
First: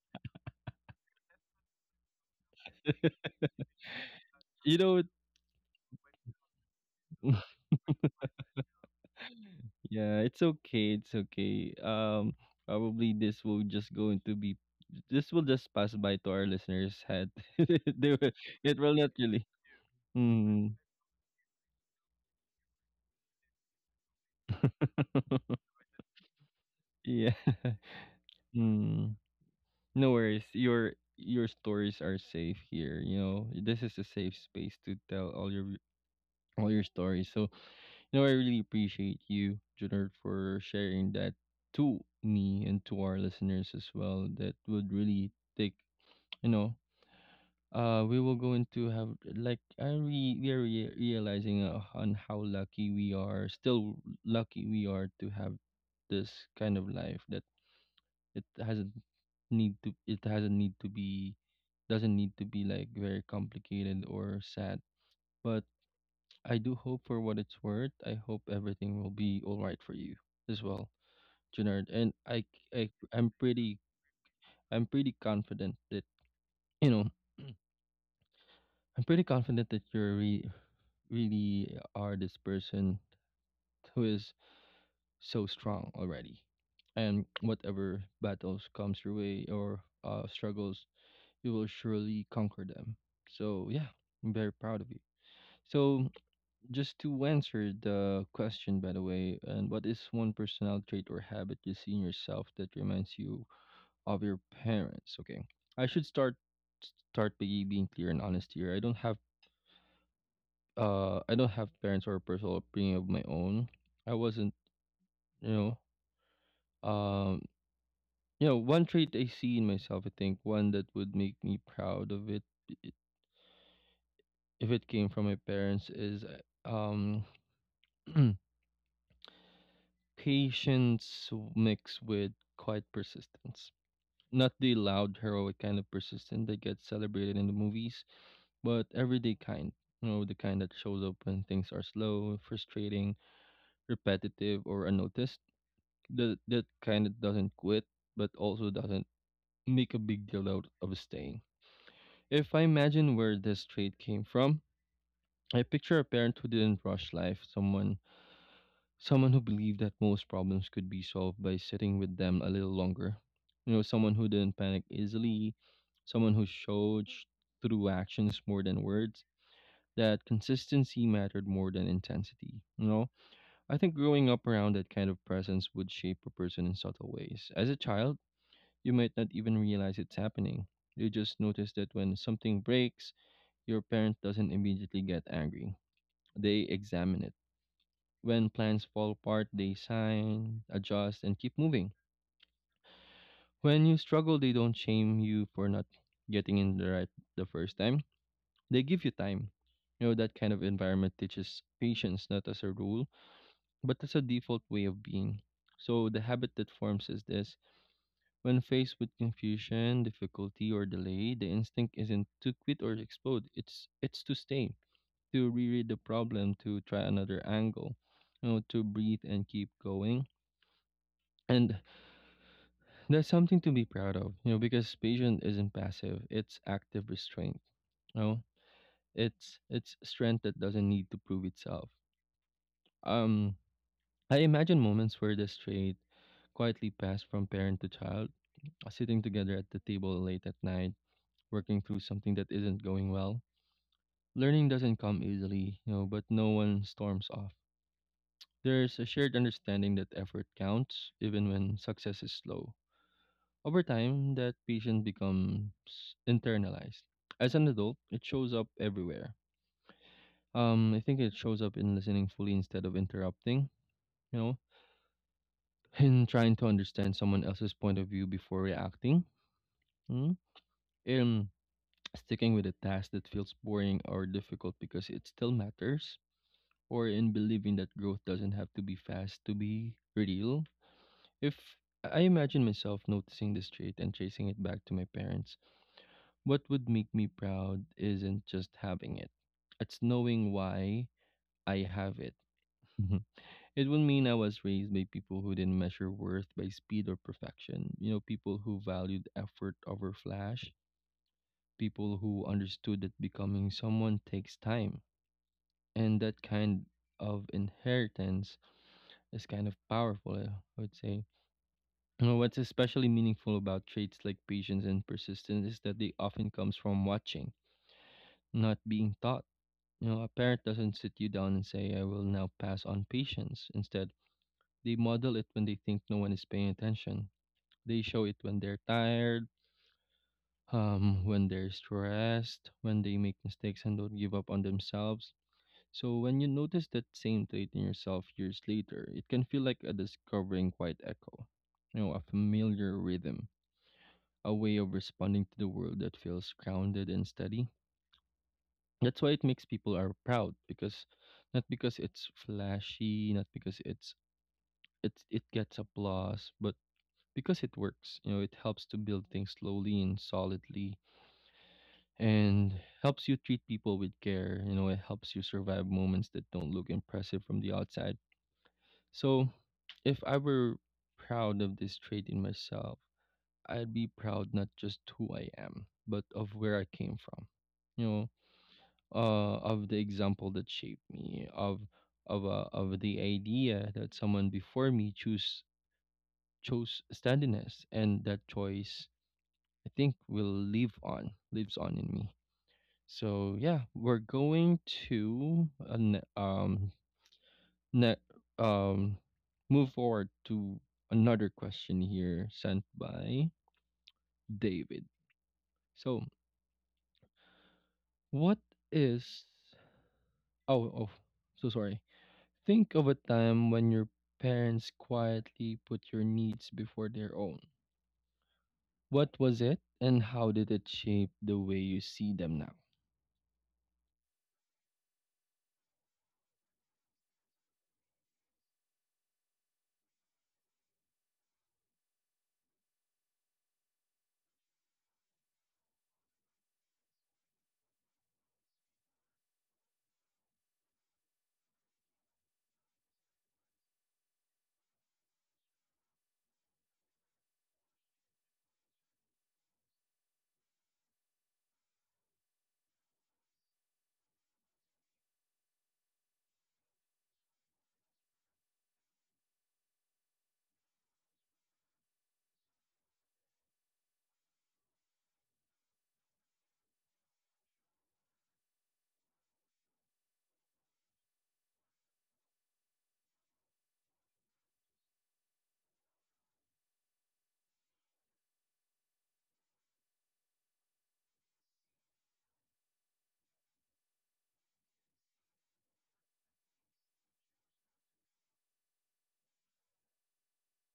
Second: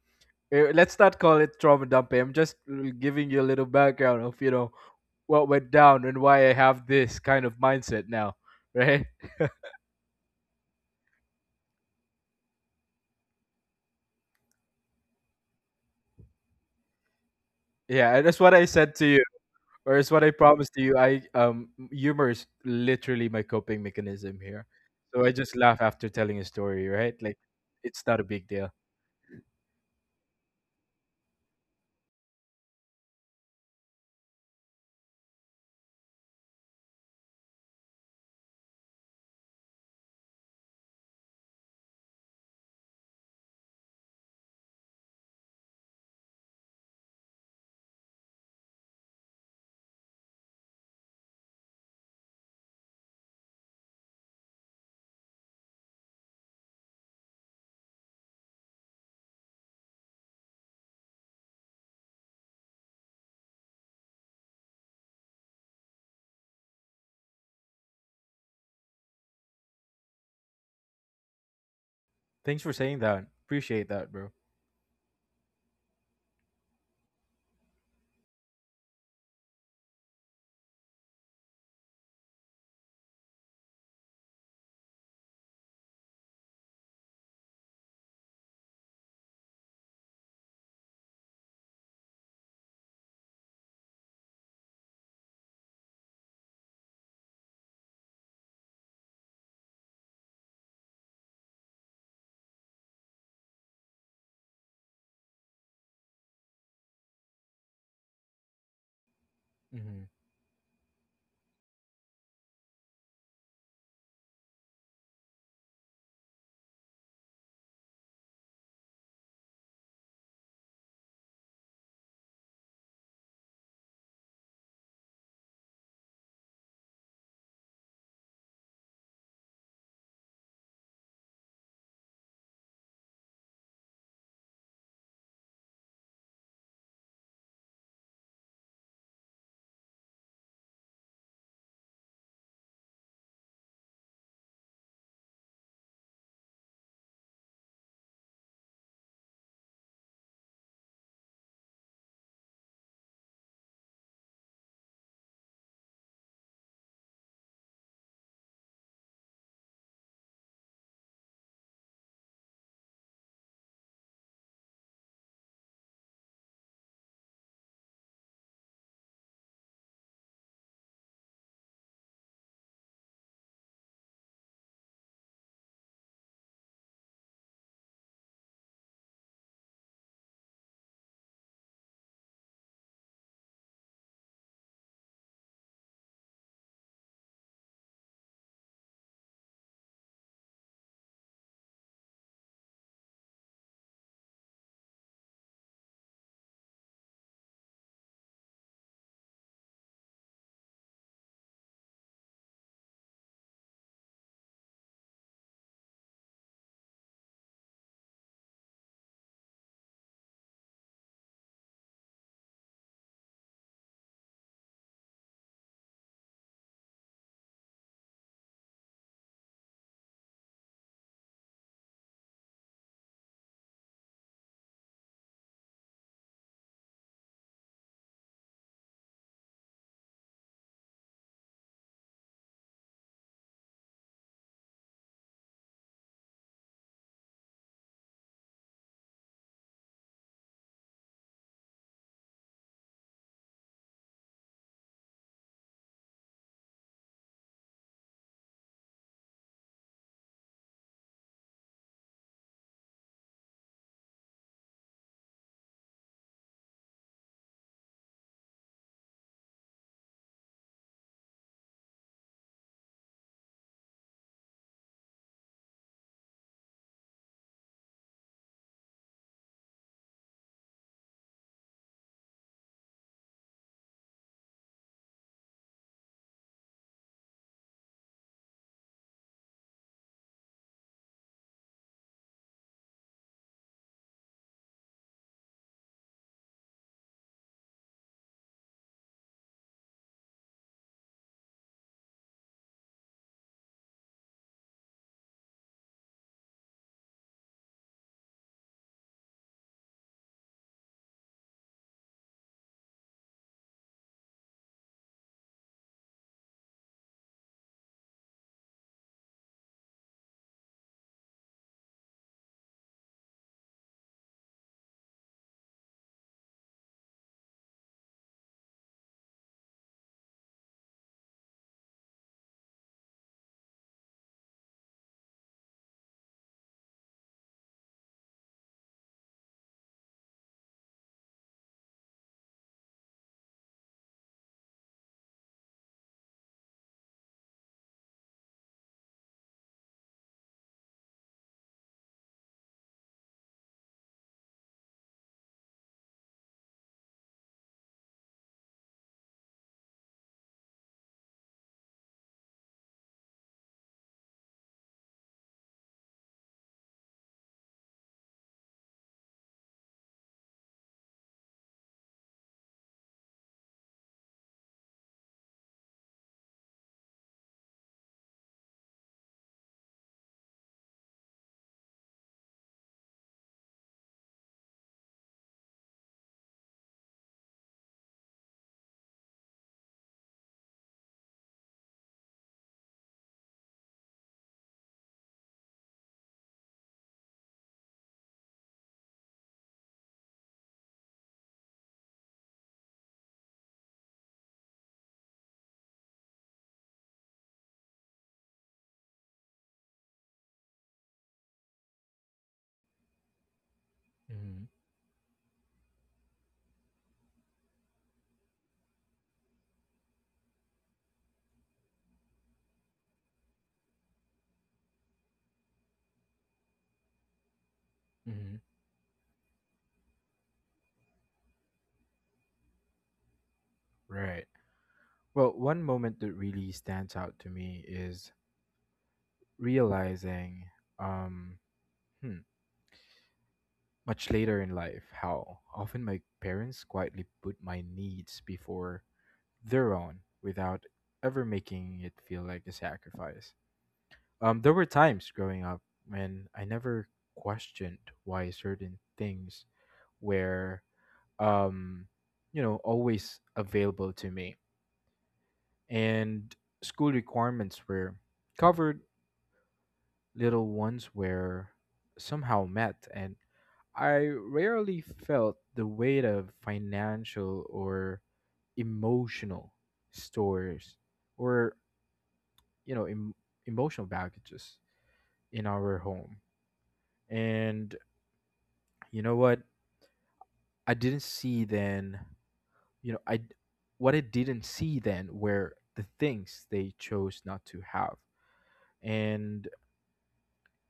Eh, let's not call it trauma dumping. I'm just
*laughs*
giving you a little background of, you know,
You know,
what went down and why I have this kind of
*laughs*
mindset now, *laughs* right?
yeah, it's okay. It's okay. Probably this will just going to be this will just pass by to our listeners' head. *laughs* they
Yeah, and
will,
that's what I
it will
said to
not
you,
really.
or it's what I
Mm,
promised to you. I, humor is literally my coping mechanism here. So I just laugh after telling a story, right?
yeah.
Like,
*laughs*
it's not a big deal.
Mm. No worries. Your stories are safe here. You know, this is a safe space to tell all your stories. So, you know, I really appreciate you, Junard, for sharing that to me and to our listeners as well. That would really take, you know, we will go into have like realizing on how lucky we are, still lucky we are to have this kind of life that it hasn't it hasn't need to be doesn't need to be like very complicated or sad. But I do hope for what it's worth. I hope everything will be all right for you as well, Junard. And
Thanks for
I
saying that.
I'm pretty
Appreciate that, bro.
I'm pretty confident that you know I'm pretty confident that really are this person who is so strong already, and whatever battles comes your way or struggles you will surely conquer them. So yeah, I'm very proud of you. So just to answer the question, by the way, and what is one personal trait or habit you see in yourself that reminds you of your parents? Okay, I should start by being clear and honest here.
Mm-hmm.
I don't have parents or a personal opinion of my own. I wasn't you know You know, one trait I see in myself. I think one that would make me proud of it if it came from my parents is uh, um *clears throat* patience mixed with quiet persistence, not the loud heroic kind of persistence that gets celebrated in the movies, but everyday kind, you know, the kind that shows up when things are slow, frustrating, repetitive, or unnoticed, that kind that doesn't quit, but also doesn't make a big deal out of staying. If I imagine where this trait came from, I picture a parent who didn't rush life, someone who believed that most problems could be solved by sitting with them a little longer. You know, someone who didn't panic easily, someone who through actions more than words that consistency mattered more than intensity. You know, I think growing up around that kind of presence would shape a person in subtle ways. As a child, you might not even realize it's happening. You just notice that when something breaks, your parent doesn't immediately get angry. They examine it. When plans fall apart, they sign, adjust, and keep moving. When you struggle, they don't shame you for not getting in the right the first time. They give you time. You know, that kind of environment teaches patience, not as a rule, but as a default way of being. So the habit that forms is this. When faced with confusion, difficulty, or delay, the instinct isn't to quit or explode. It's to stay, to reread the problem, to try another angle, you know, to breathe and keep going. And that's something to be proud of, you know, because patience isn't passive, it's active restraint. You know, it's strength that doesn't need to prove itself. Um I imagine moments where this trait quietly passed from parent to child, sitting together at the table late at night, working through something that isn't going well. Learning doesn't come easily, you know, but no one storms off. There's a shared understanding that effort counts even when success is slow. Over time, that patient becomes internalized. As an adult, it shows up everywhere. I think it shows up in listening fully instead of interrupting, you know, *laughs* in trying to understand someone else's point of view before reacting, mm? In sticking with a task that feels boring or difficult because it still matters, or in believing that growth doesn't have to be fast to be real. If I imagine myself noticing this trait and tracing it back to my parents, what would make me proud isn't just having it, it's knowing why I have it. *laughs* It would mean I was raised by people who didn't measure worth by speed or perfection. You know, people who valued effort over flash, people who understood that becoming someone takes time. And that kind of inheritance is kind of powerful, I would say. You know, what's especially meaningful about traits like patience and persistence is that they often comes from watching, not being taught. You know, a parent doesn't sit you down and say, "I will now pass on patience." Instead, they model it when they think no one is paying attention. They show it when they're tired, when they're stressed, when they make mistakes and don't give up on themselves. So, when you notice that same trait in yourself years later, it can feel like a discovering quiet echo, you know, a familiar rhythm, a way of responding to the world that feels grounded and steady. That's why it makes people are proud, because not because it's flashy, not because it it gets applause, but because it works. You know, it helps to build things slowly and solidly and helps you treat people with care. You know, it helps you survive moments that don't look impressive from the outside. So, if I were proud of this trait in myself, I'd be proud not just who I am, but of where I came from. You know. Of the example that shaped me, of the idea that someone before me choose chose steadiness, and that choice I think will lives on in me. So yeah, we're going to ne- um move forward to another question here sent by
Mm-hmm.
David. So what is, oh, oh, so sorry. Think of a time when your parents quietly put your needs before their own.
Mm-hmm.
What was it, and how did it shape the way you see them now?
Right. Well, one moment that really stands out to me is realizing, um, hmm, much later in life, how often my parents quietly put my needs before their own without ever making it feel like a sacrifice. There were times growing up when I never questioned why certain things were, um, you know, always available to me, and school requirements were covered, little ones were somehow met, and I rarely felt the weight of financial or emotional stores, or you know, emotional baggages in our home. And you know what, I didn't see then, you know, I what I didn't see then were the things they chose not to have. And,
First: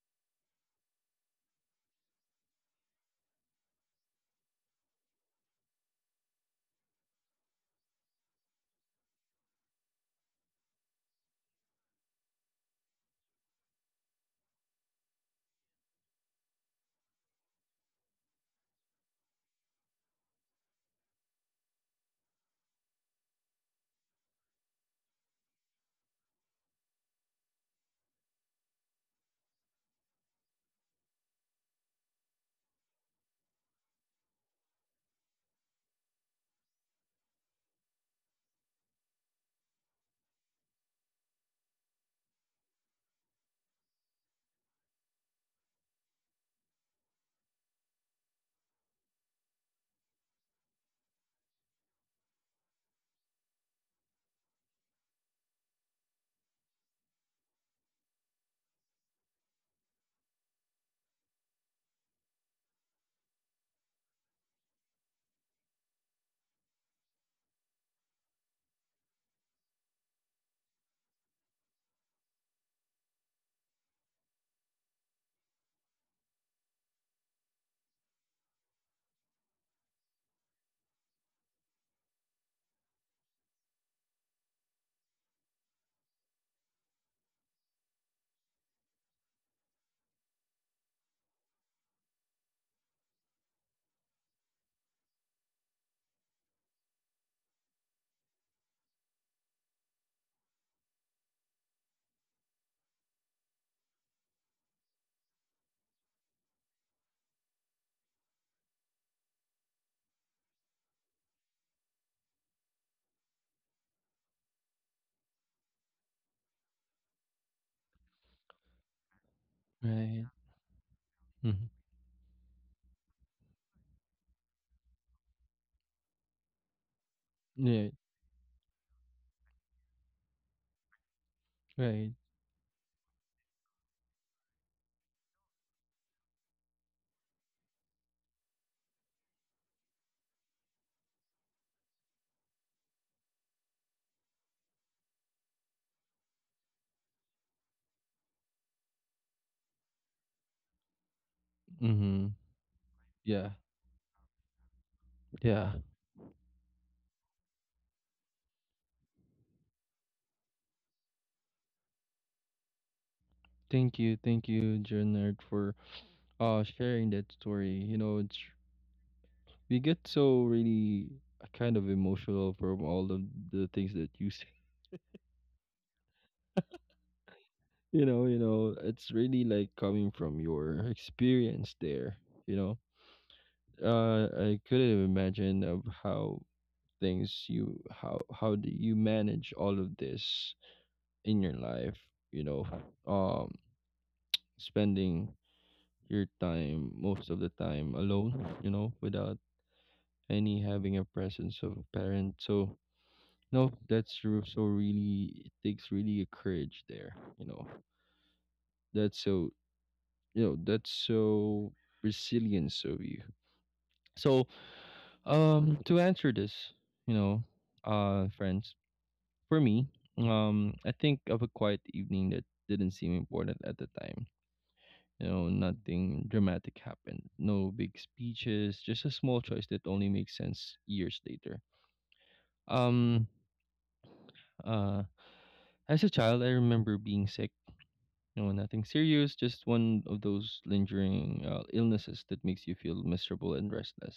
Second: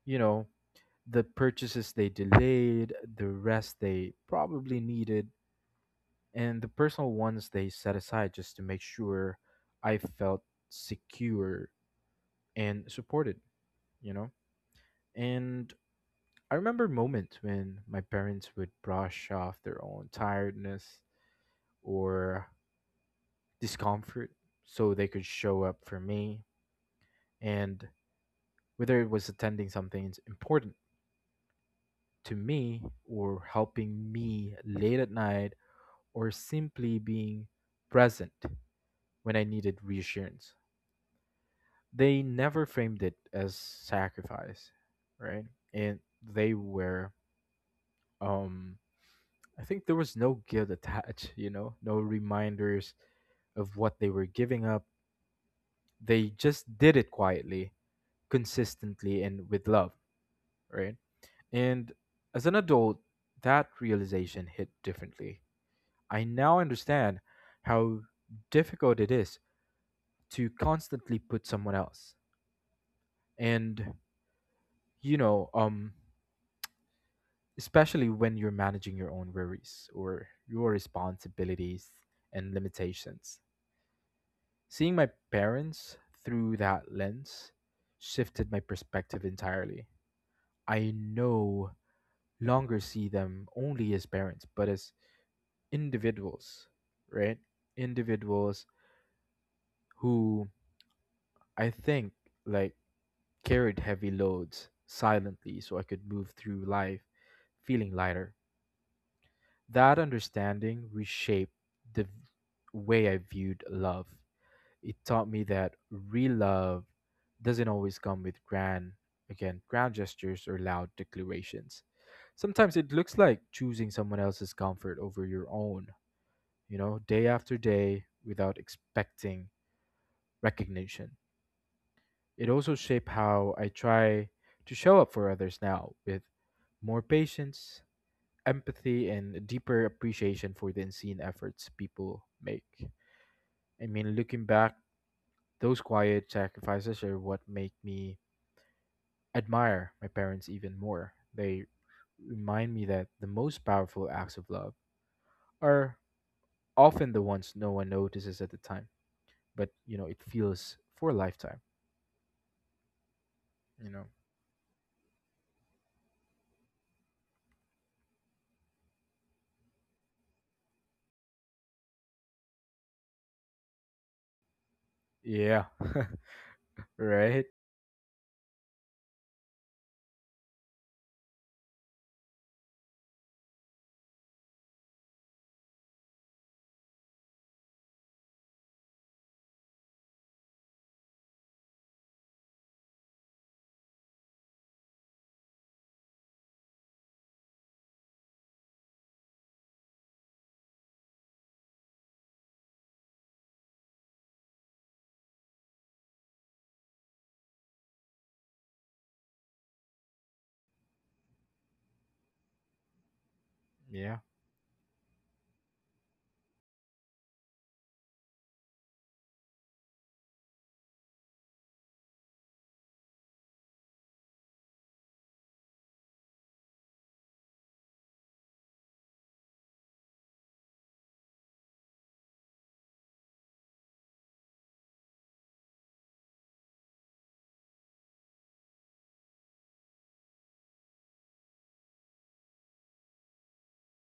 you know, the purchases they delayed, the rest they probably needed, and the personal ones they set aside just to make sure I felt secure and supported, you know? And I remember moments when my parents would brush off their own tiredness or discomfort so they could show up for me. And whether it was attending something important to me, or helping me late at night, or simply being present when I needed reassurance. They never framed it as sacrifice, right? And they were, um, I think there was no guilt attached, *laughs* you know, no reminders of what they were giving up. They just did it quietly, consistently, and with love, right? And as an adult, that realization hit differently. I now understand how difficult it is to constantly put someone else, and you know, especially when you're managing your own worries or your responsibilities and limitations. Seeing my parents through that lens shifted my perspective entirely. I no longer see them only as parents, but as individuals, right? Individuals who, I think, like, carried heavy loads silently so I could move through life feeling lighter. That understanding reshaped the v- way I viewed love. It taught me that real love doesn't always come with grand, again, grand
Right.
gestures or loud
Mhm.
declarations. Sometimes it looks like choosing someone else's comfort over your own, you know, day after
Yeah.
day without expecting recognition.
Right.
It also shaped how I try to show up for others now, with more patience, empathy, and a deeper appreciation for the unseen efforts people make. I mean, looking back, those quiet sacrifices are what make me admire my parents even more. They
Mm-hmm.
remind me that the
Yeah.
most powerful acts of love
Yeah.
are often the ones no one notices at the time, but you know, it feels for a lifetime, you
Thank
know.
you. Thank you, Jernard, for sharing that story. You know, it's we get so really kind of emotional from all of the things that you say. *laughs*
Yeah. *laughs* Right?
You know, it's really like coming from your experience there. You know, I couldn't imagine of how things you how do you manage all of this in your life? You know, um, spending your time most of the time alone. You know, without any having a presence of a parent. So no, that's true. So really, it takes really a courage there. You know, that's so that's so resilience of you.
Yeah.
So to answer this, you know, friends, for me, I think of a quiet evening that didn't seem important at the time. You know, nothing dramatic happened. No big speeches. Just a small choice that only makes sense years later. Um, uh, as a child, I remember being sick. No, nothing serious, just one of those lingering illnesses that makes you feel miserable and restless.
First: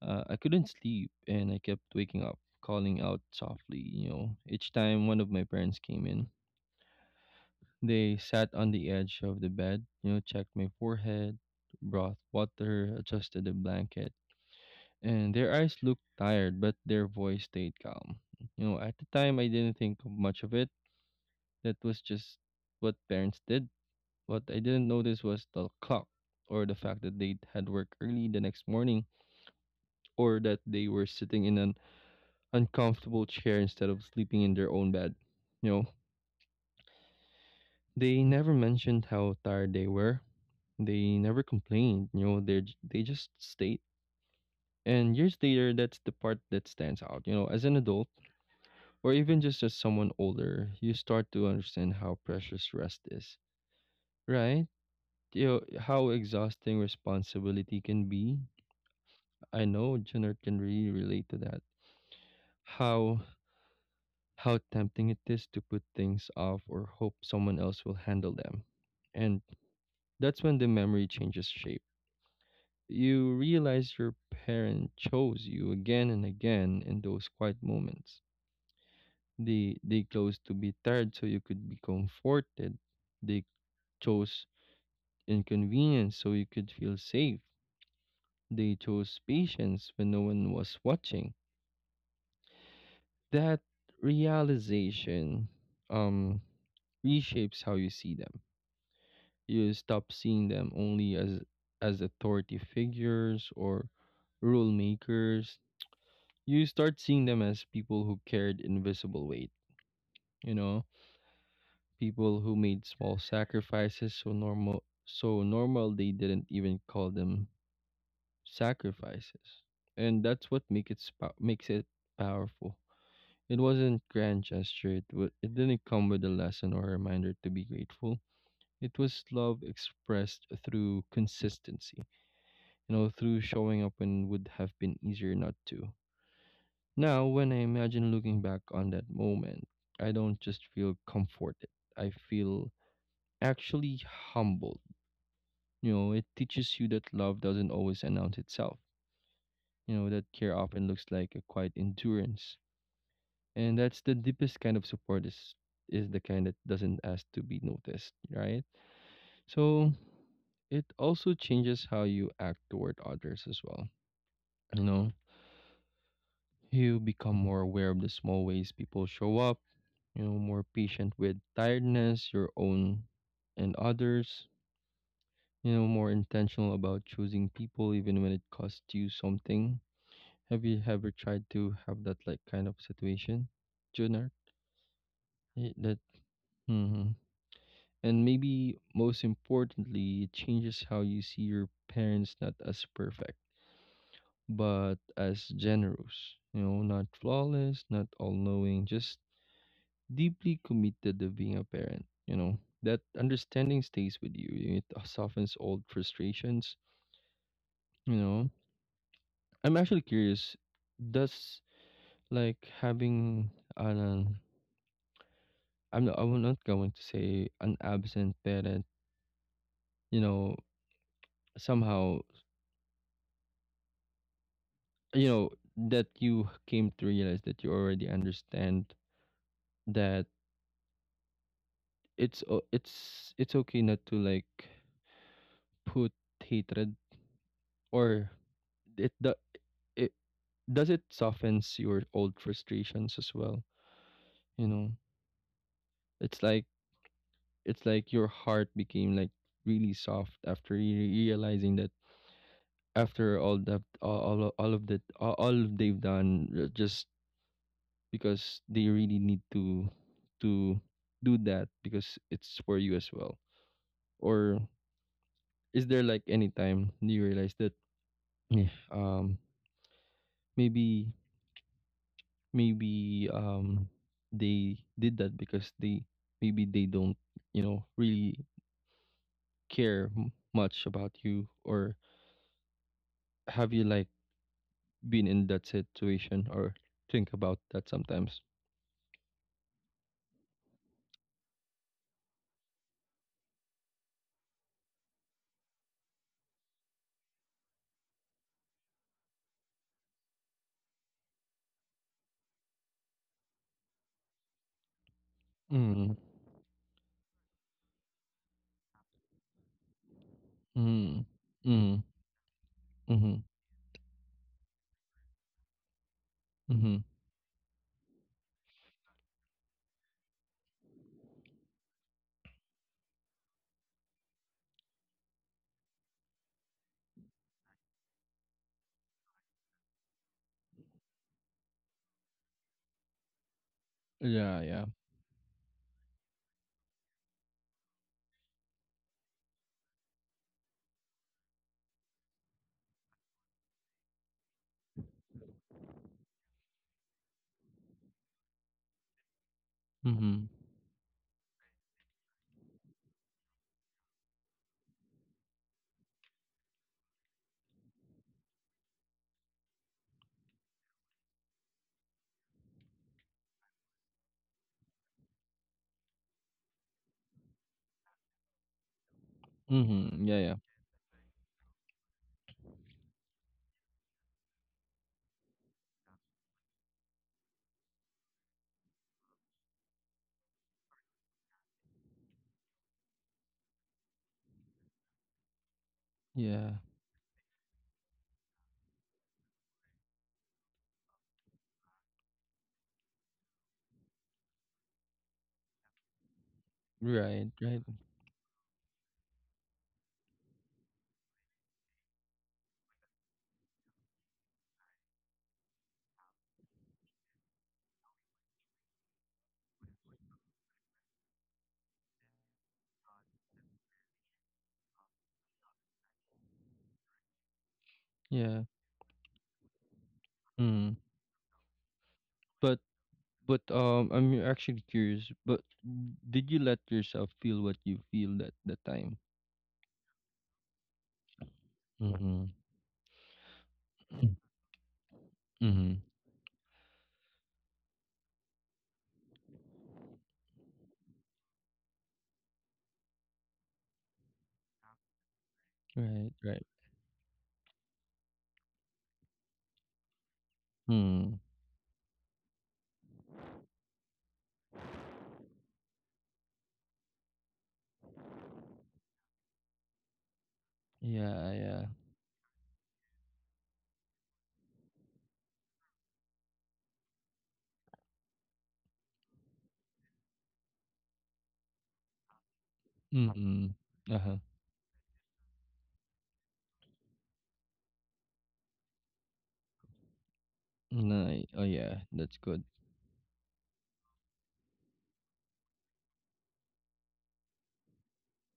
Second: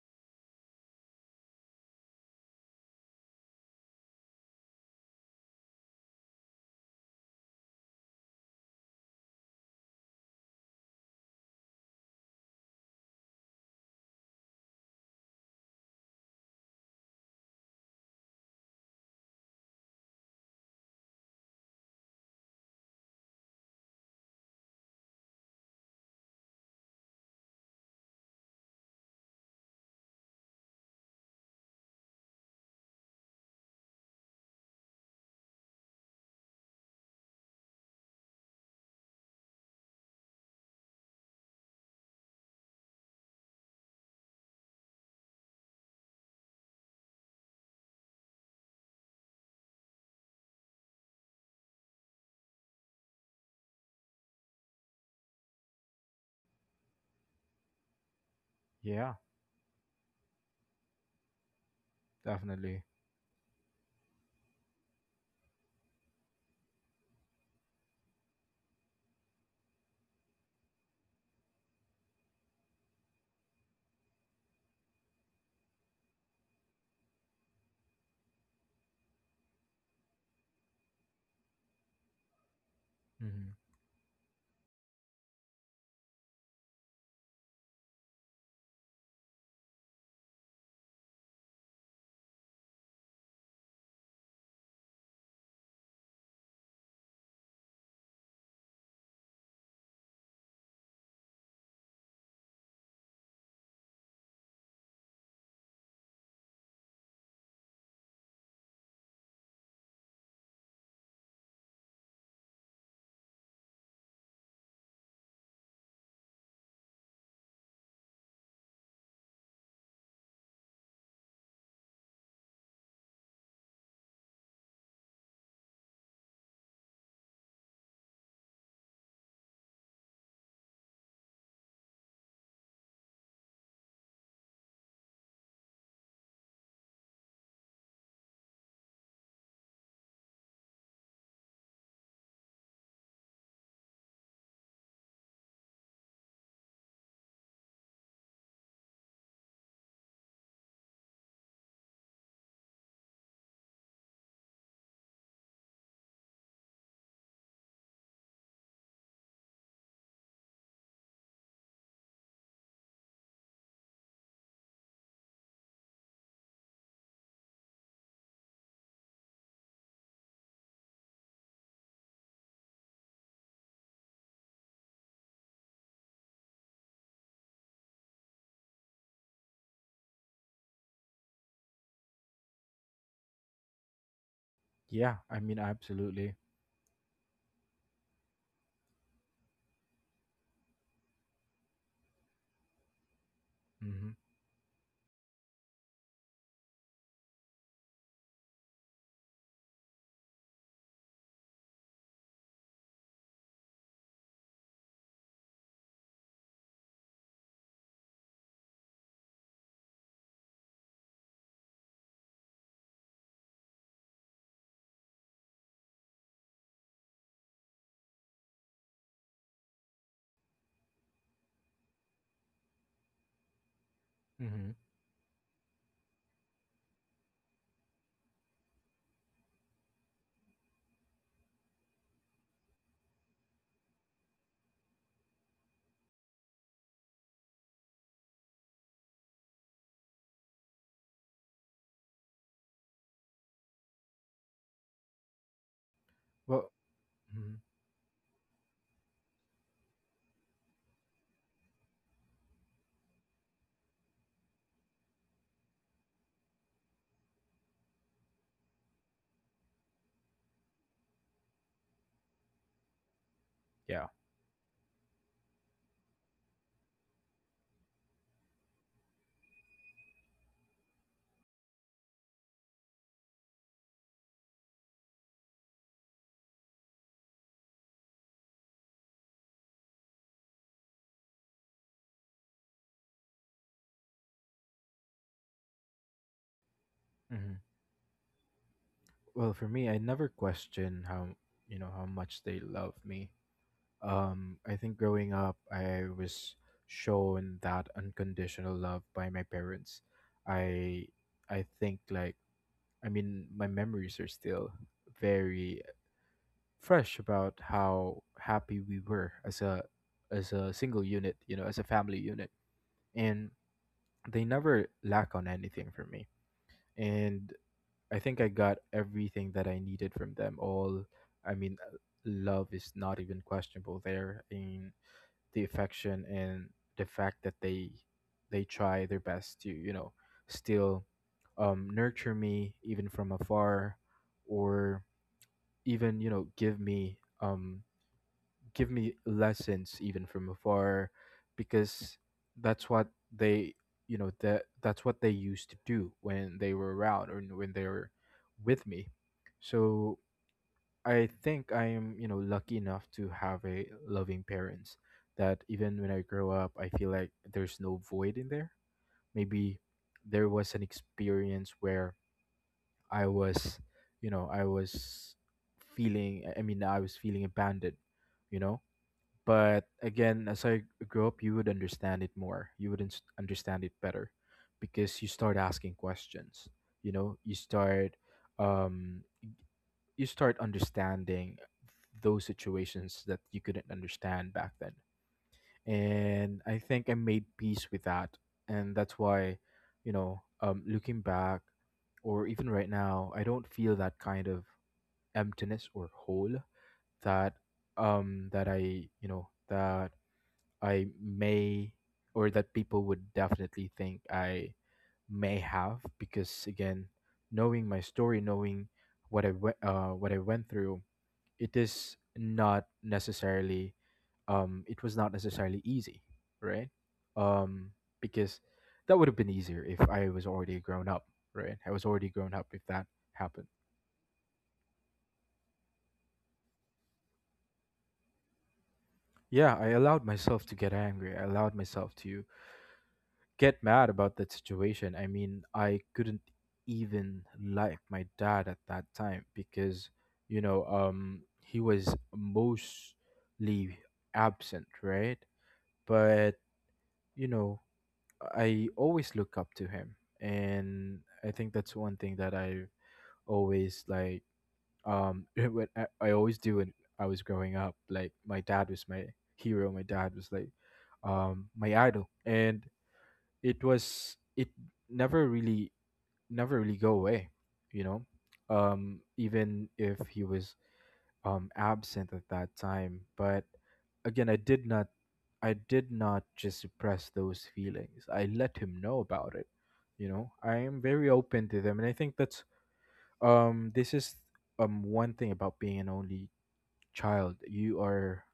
I couldn't sleep and I kept waking up, calling out softly, you know. Each time one of my parents came in, they sat on the edge of the bed, you know, checked my forehead, brought water, adjusted the blanket, and their eyes looked tired, but their voice stayed calm. You know, at the time I didn't think much of it. That was just what parents did. What I didn't notice was the clock, or the fact that they had work early the next morning, or that they were sitting in an uncomfortable chair instead of sleeping in their own bed. You know, they never mentioned how tired they were. They never complained. You know, they just stayed. And years later, that's the part that stands out. You know, as an adult, or even just as someone older, you start to understand how precious rest is, right? You know, how exhausting responsibility can be.
Yeah.
I know Jenner can really relate to that.
Definitely.
How how tempting it is to put things off or hope someone else will handle them. And that's when the memory changes shape. You realize your parent chose you again and again in those quiet moments. They chose to be tired so you could be comforted. They
Hmm.
chose inconvenience so you could feel safe. They chose patience when no one was watching. That realization um reshapes how you see them. You stop seeing them only as authority figures or rule makers. You start seeing them as people who carried invisible weight, you know, people who made small sacrifices so normal they didn't even call them sacrifices. And that's what makes it powerful. It wasn't grand gesture. It didn't come with a lesson or a reminder to be grateful. It was love expressed through consistency, you know, through showing up when would have been easier not to. Now, when I imagine looking back on that moment, I don't just feel comforted. I feel actually humbled. You know, it teaches you that love doesn't always announce itself. You know, that care often looks like a quiet endurance. And that's the deepest kind of support is the kind that doesn't ask to be noticed, right? So it also changes how you act toward others as well. You know, you become more aware of the small ways people show up, you know, more patient with tiredness, your own and others, you know, more intentional about choosing people even when it costs you something. Have you ever tried to have that like kind of situation, Junior?
Yeah, I mean,
That
absolutely.
mm-hmm. And maybe most importantly, it changes how you see your parents not as perfect,
Hmm.
but as generous. You know, not flawless, not all knowing, just deeply committed to being a parent. You know, that understanding stays with you. It softens old frustrations. You know, I'm actually curious, does like having an, I'm not going to say an absent parent, you know, somehow
Hmm.
you know that you came to realize that you already understand that it's o- it's it's okay not to like put hatred or it the it does it softens your old frustrations as well, you know, it's like
Well, mhm,
it's like your heart became like really soft after you realizing that, after all that all of that all of they've done, just because they really need to do that because it's for you as well.
yeah.
Or is there like any time you realize that eh, um maybe maybe they did that because they maybe they don't you know really care much about you, or have you like been in that situation or think about
Hmm.
that sometimes?
Well, for me, I never question how you know how much they love me. I think growing up, I was shown that unconditional love by my parents. I I think my memories are still very
Mm
fresh about how happy we were as a single
mm
unit, you know, as a
mm
family unit,
mm
and they never lack on anything for me.
mm
And I think I got everything that I needed from them. I mean, uh, Love is not even questionable there, in the affection and the fact that they try their best to, you know, still nurture me even from afar,
yeah yeah
or even, you know, give me lessons even from afar because that's what they you know that that's what they used to do when they were around or when they were with me. So
mm
I think I am, you know, lucky enough to have a loving parents that even when I grow up I feel like there's no void in there. Maybe there was an experience where I was you know I was feeling I mean I was feeling abandoned, you know. But
mm yeah
again,
yeah
as I grew up, you would understand it more. You would understand it better because you start asking questions. You know, um, you start understanding those situations that you couldn't understand back then. And
yeah
I think I made peace with that, and that's why, you know, looking back, or even right now, I don't feel that kind of emptiness or hole
right
that
right
I, you know, that I may, or that people would definitely think I may have, because again, knowing my story, knowing what I went through, it is not it was not necessarily easy, right? Um, because
yeah
that would have been easier if I was already
mm.
grown up, right? I was already grown up
but
if that
But
happened.
um, I'm actually curious. But did you let yourself feel what you feel at the time?
Yeah, I allowed myself to get angry. I allowed myself
Mm-hmm.
to get mad about that
*clears throat*
situation. I mean, I
Mm-hmm.
couldn't even like my dad at that time because, you know, he was mostly absent, right?
Right.
But,
Right.
you know, I always look up to him. And
Hmm.
I think that's one thing that I always *laughs* I always do when I was growing up. Like, my dad was my hero, my dad was like,
Yeah. Yeah.
my idol. And it never really never really go away, you know, even if he was absent at that time. But
Mm-hmm. Uh huh.
again, I did not just suppress those feelings. I let him know about it. You know, I am very
Nice. Oh
open to
yeah,
them, and I think
that's good.
that's this is one thing about being an only child: you are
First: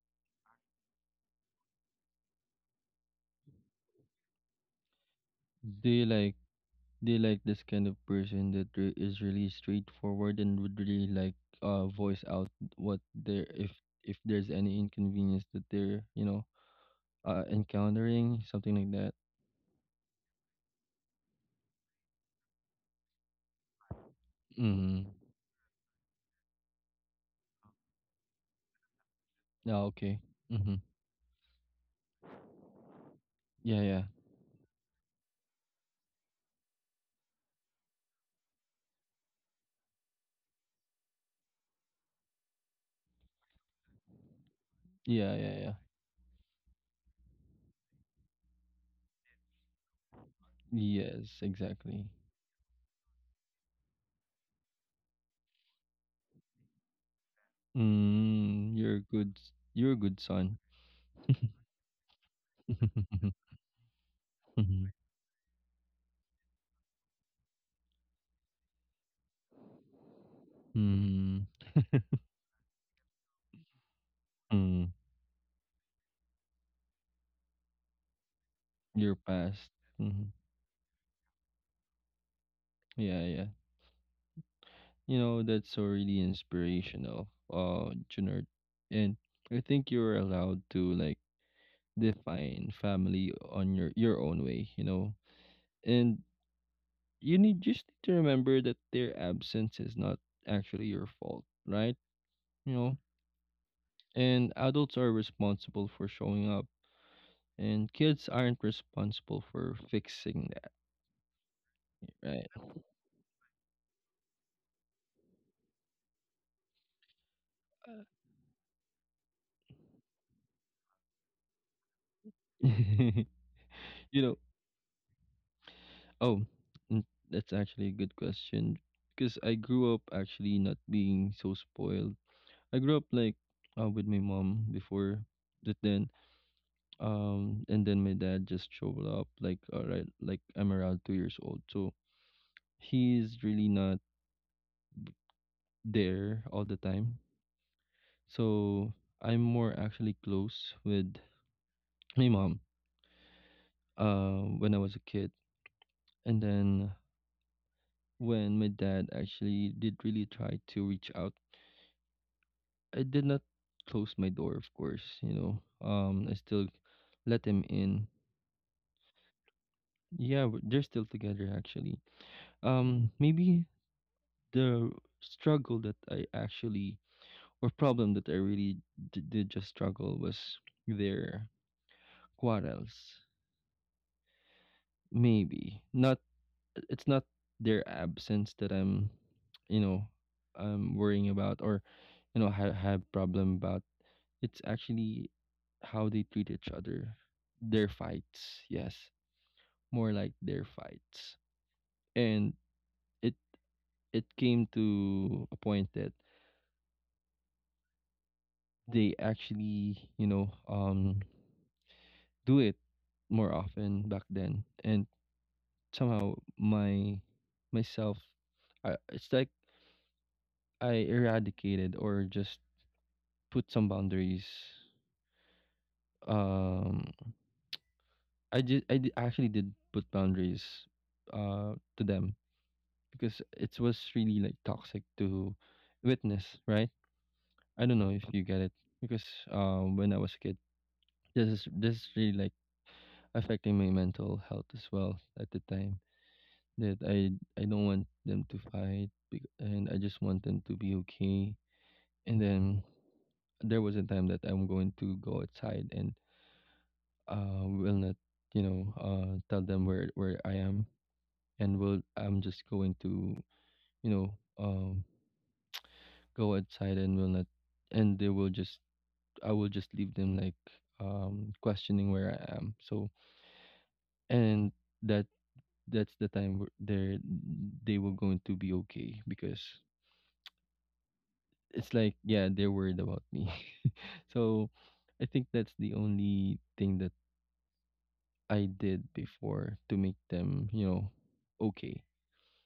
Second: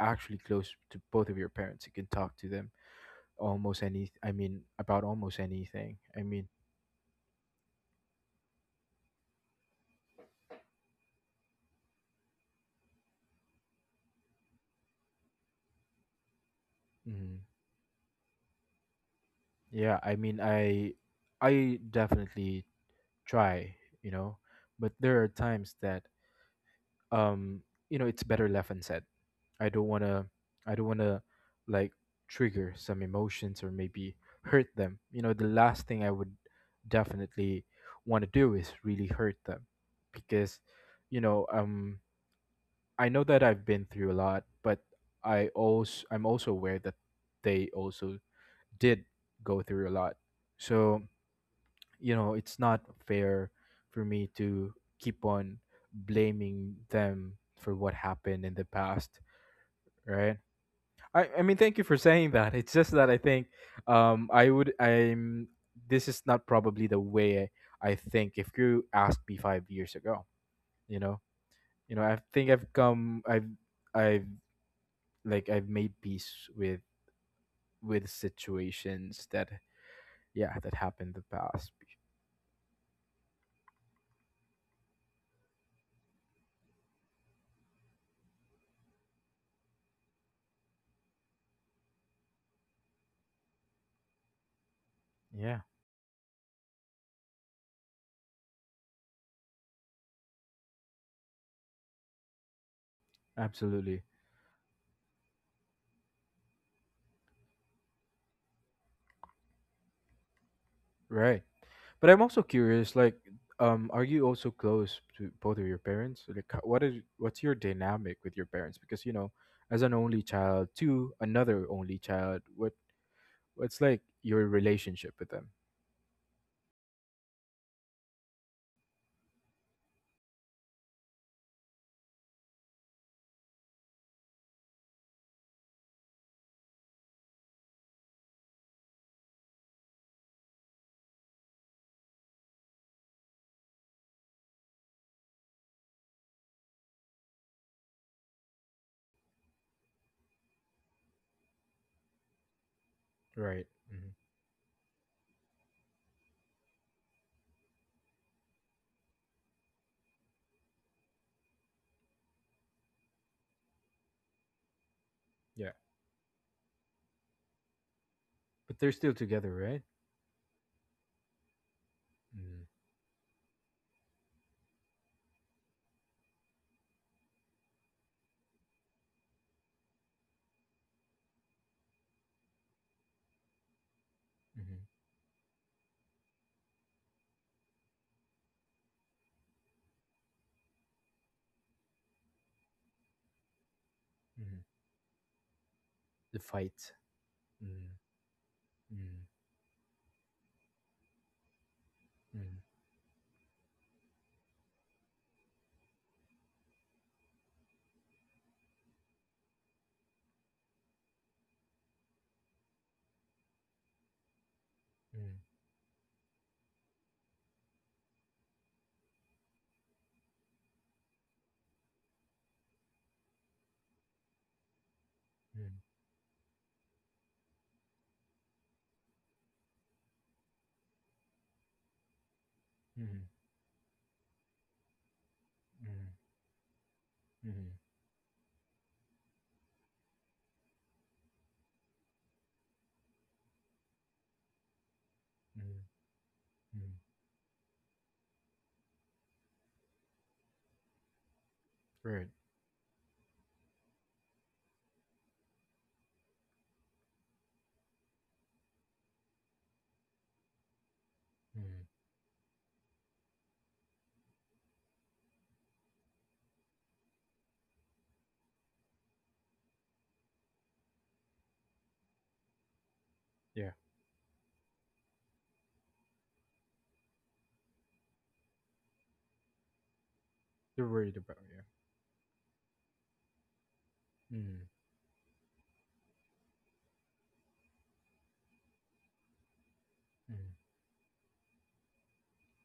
actually close to both of your parents. You can talk to them almost any I mean about almost
Do
anything,
you
I
like
mean.
do you like this kind of person that is really straightforward and would really like voice out what they're if there's any inconvenience that they're you know
Mm,
encountering something like that.
yeah, I mean, I definitely try, you know, but
Mm-hmm.
there are times that um, you know, it's better left unsaid. I
Yeah.
don't want
Okay.
to I
Mm-hmm.
don't want to like trigger some emotions or
Yeah. Yeah.
maybe hurt them. You know, the last thing I would definitely want to do is really hurt them because, you know, I know that I've been through a lot, but
Yeah, yeah, yeah.
I'm also aware that they also did go through a lot. So,
Yes, exactly.
you know, it's not fair for me to keep on blaming them for what happened in the
Mm, you're a
past,
good
right?
son. *laughs*
I mean, thank you for saying that. It's just that I think um, I would,
Mhm,
I'm, this is not probably the way I think. If you asked me 5 years ago, you know,
mhm,
you know, I think I've come, I've,
mm.
like, I've made peace with
Your
situations that,
past. Mhm.
yeah, that happened in the past.
Yeah, yeah. You know, that's so really inspirational, Junard. And I think you're allowed to like define family on your own way, you know.
Yeah.
And you need just need to remember that their absence is not actually your fault, right? You know,
Absolutely.
and adults are responsible for showing up and kids aren't responsible for fixing that,
Right. But I'm also
right?
curious, like, are you also close to both of your parents? Like, what is, what's your dynamic with your parents? Because, you know, as an only child to another only child,
*laughs*
what's like
You know,
your relationship with them?
oh, mm, that's actually a good question because I grew up actually not being so spoiled. I grew up like with my mom before, but then and then my dad just showed up like all right, like I'm around 2 years old, so he's really not there all the time. So I'm more actually close with my mom
Right. Hmm.
when I was a kid, and then when my dad actually did really try to reach out, I did not close my door, of course, you know.
Yeah.
I still let him in.
But they're still together, right?
Yeah, they're still together actually.
Mm-hmm.
Maybe the struggle that I actually or problem that I really did just struggle was their quarrels. Maybe not. It's not their absence that I'm, you know, I'm worrying about or you know have problem about.
Hmm.
It's actually how they
The
treat each
fight.
other.
Mm-hmm.
Their fights, yes, more like their fights.
Mm-hmm.
And it it came to a point that they actually, you know, do it more often back then. And
Mm,
somehow myself it's like I eradicated or just put some boundaries.
mm,
Um I actually did put boundaries uh to them
mm,
because it was really like toxic to
mm,
witness, right?
mm,
I don't know if you get it because when I was a kid, this is really like affecting my mental health as well at the
mm,
time,
mm.
that I don't want them to fight and I just want them to be okay.
Right.
And then there was a time that I'm going to go outside and will not you know tell them where I am, and
Mm.
will I'm just going to you know um. go outside and will not, and they will just, I will just leave them like questioning where I am. So
Yeah.
and that that's the time where they were going to be okay because
You're worried about, yeah.
it's like yeah they're worried about me. *laughs* So
Mm,
I think that's the only thing that I did before to make
mm,
them you know okay.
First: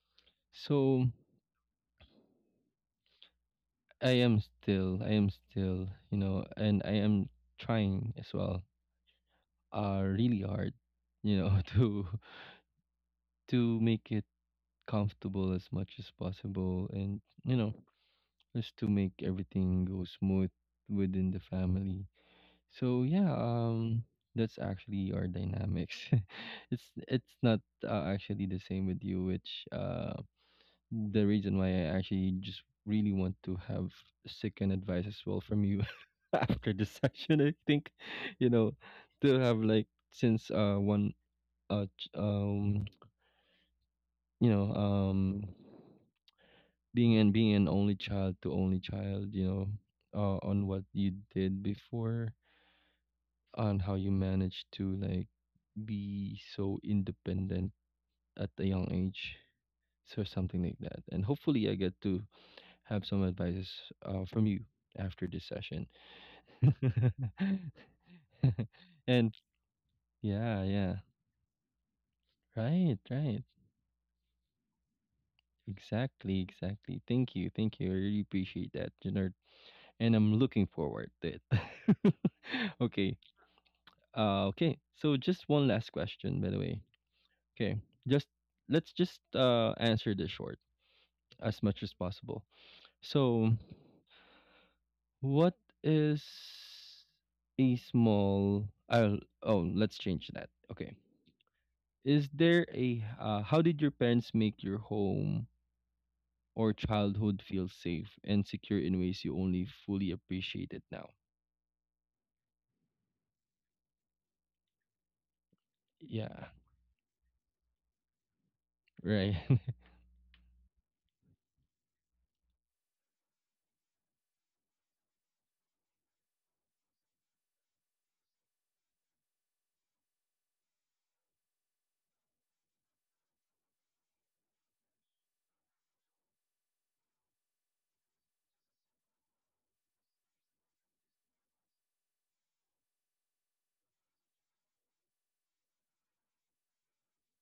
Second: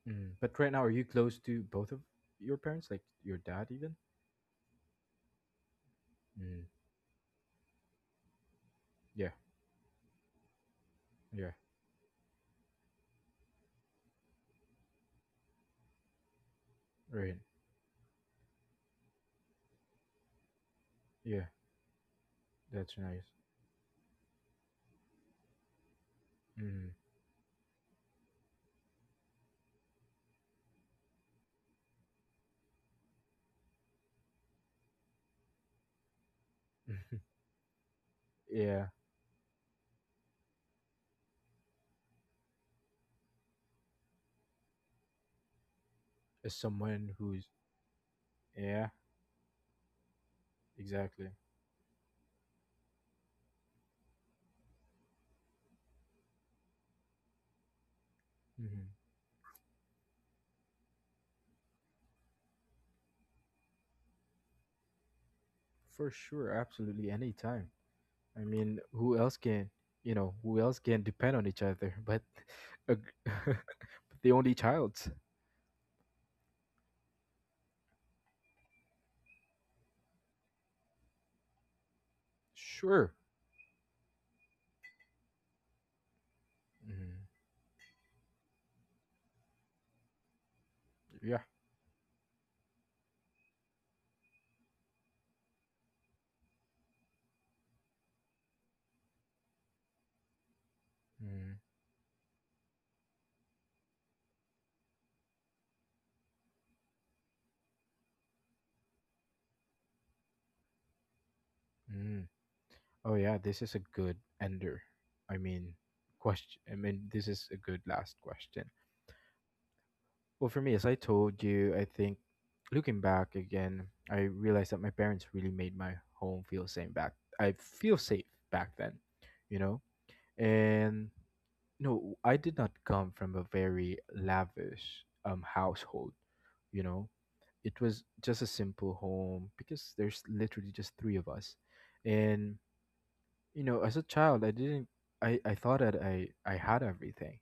mm. But right now, are you
So
close to both of your parents, like your dad even?
I am still, I am still, you know,
Mm.
and I am trying as well
Yeah.
really hard, you
Yeah.
know, *laughs* to make it comfortable as much as possible, and
Right.
you know just to make everything go smooth within the
Yeah.
family.
That's
So
nice.
yeah, um, that's actually our dynamics. *laughs* It's
Mm.
not actually the same with you, which the reason why I actually just really want to have second advice as well from you *laughs* after the
*laughs*
session, I think, you know,
Yeah.
to have like, since one ch- you know
As someone
being and
who's
being an only child to only
yeah,
child, you know, on what you
exactly.
did before, on how you managed to like be so independent at a young
Hmm.
age, so something like that. And hopefully, I get to have some advices from you after this session.
For sure. Absolutely.
*laughs*
Anytime. I mean, who else
And
can, you know? Who
yeah,
else
yeah,
can depend on each other? But *laughs* a,
right, right.
*laughs* the only child.
Exactly, exactly. Thank you, thank you. I really appreciate that, Jenard. And I'm looking forward to it. *laughs*
Sure.
Okay, uh, okay. So just one last question, by the way.
Mm,
Okay. Just let's just answer this short
yeah.
as much as possible. So what is a small oh let's change that. Okay.
Mm,
Is there a how did your parents make your home or childhood feel safe and secure in ways you only fully appreciate it now?
mm. Oh yeah, this is a good ender. I mean,
Yeah.
question. I mean, this is a good last question.
Right. *laughs*
Well, for me, as I told you, I think looking back again, I realized that my parents really made my home feel safe back. I feel safe back then, you know. And no, I did not come from a very lavish household, you know. It was just a simple home because there's literally just three of us. And you know, as a child, I didn't I thought that I had everything,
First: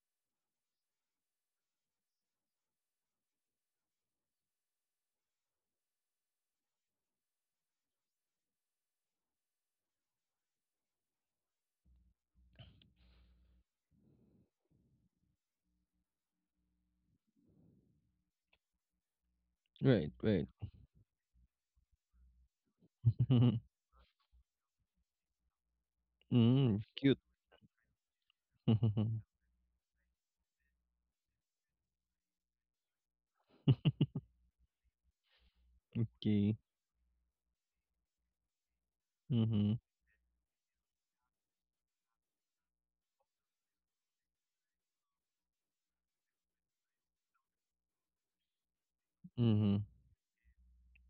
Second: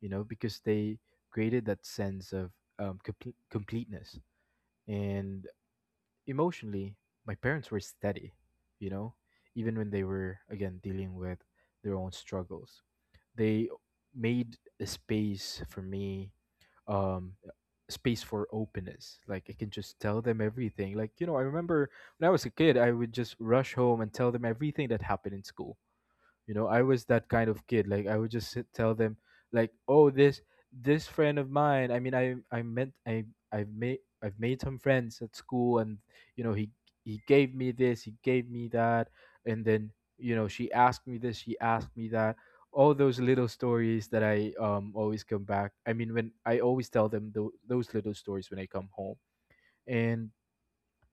you know, because they created that sense of completeness. And emotionally, my parents were steady, you know, even when they were again dealing with their own struggles. They made a space for me, um, space for openness. Like I can just
Right,
tell them
right.
everything. Like, you know, I remember when I was a kid, I would just rush
*laughs*
home and tell them everything that happened in school. You know,
Mm,
I was
cute.
that kind of kid. Like I would just sit, tell them,
*laughs*
like, oh, this friend of mine. I've made some friends at school, and you know,
Okay.
he gave me this, he gave me that, and
Mhm,
then, you know, she asked me this, she asked me that. All those little stories that I always come back. I mean, when I always tell them those little stories when I come home.
mhm.
And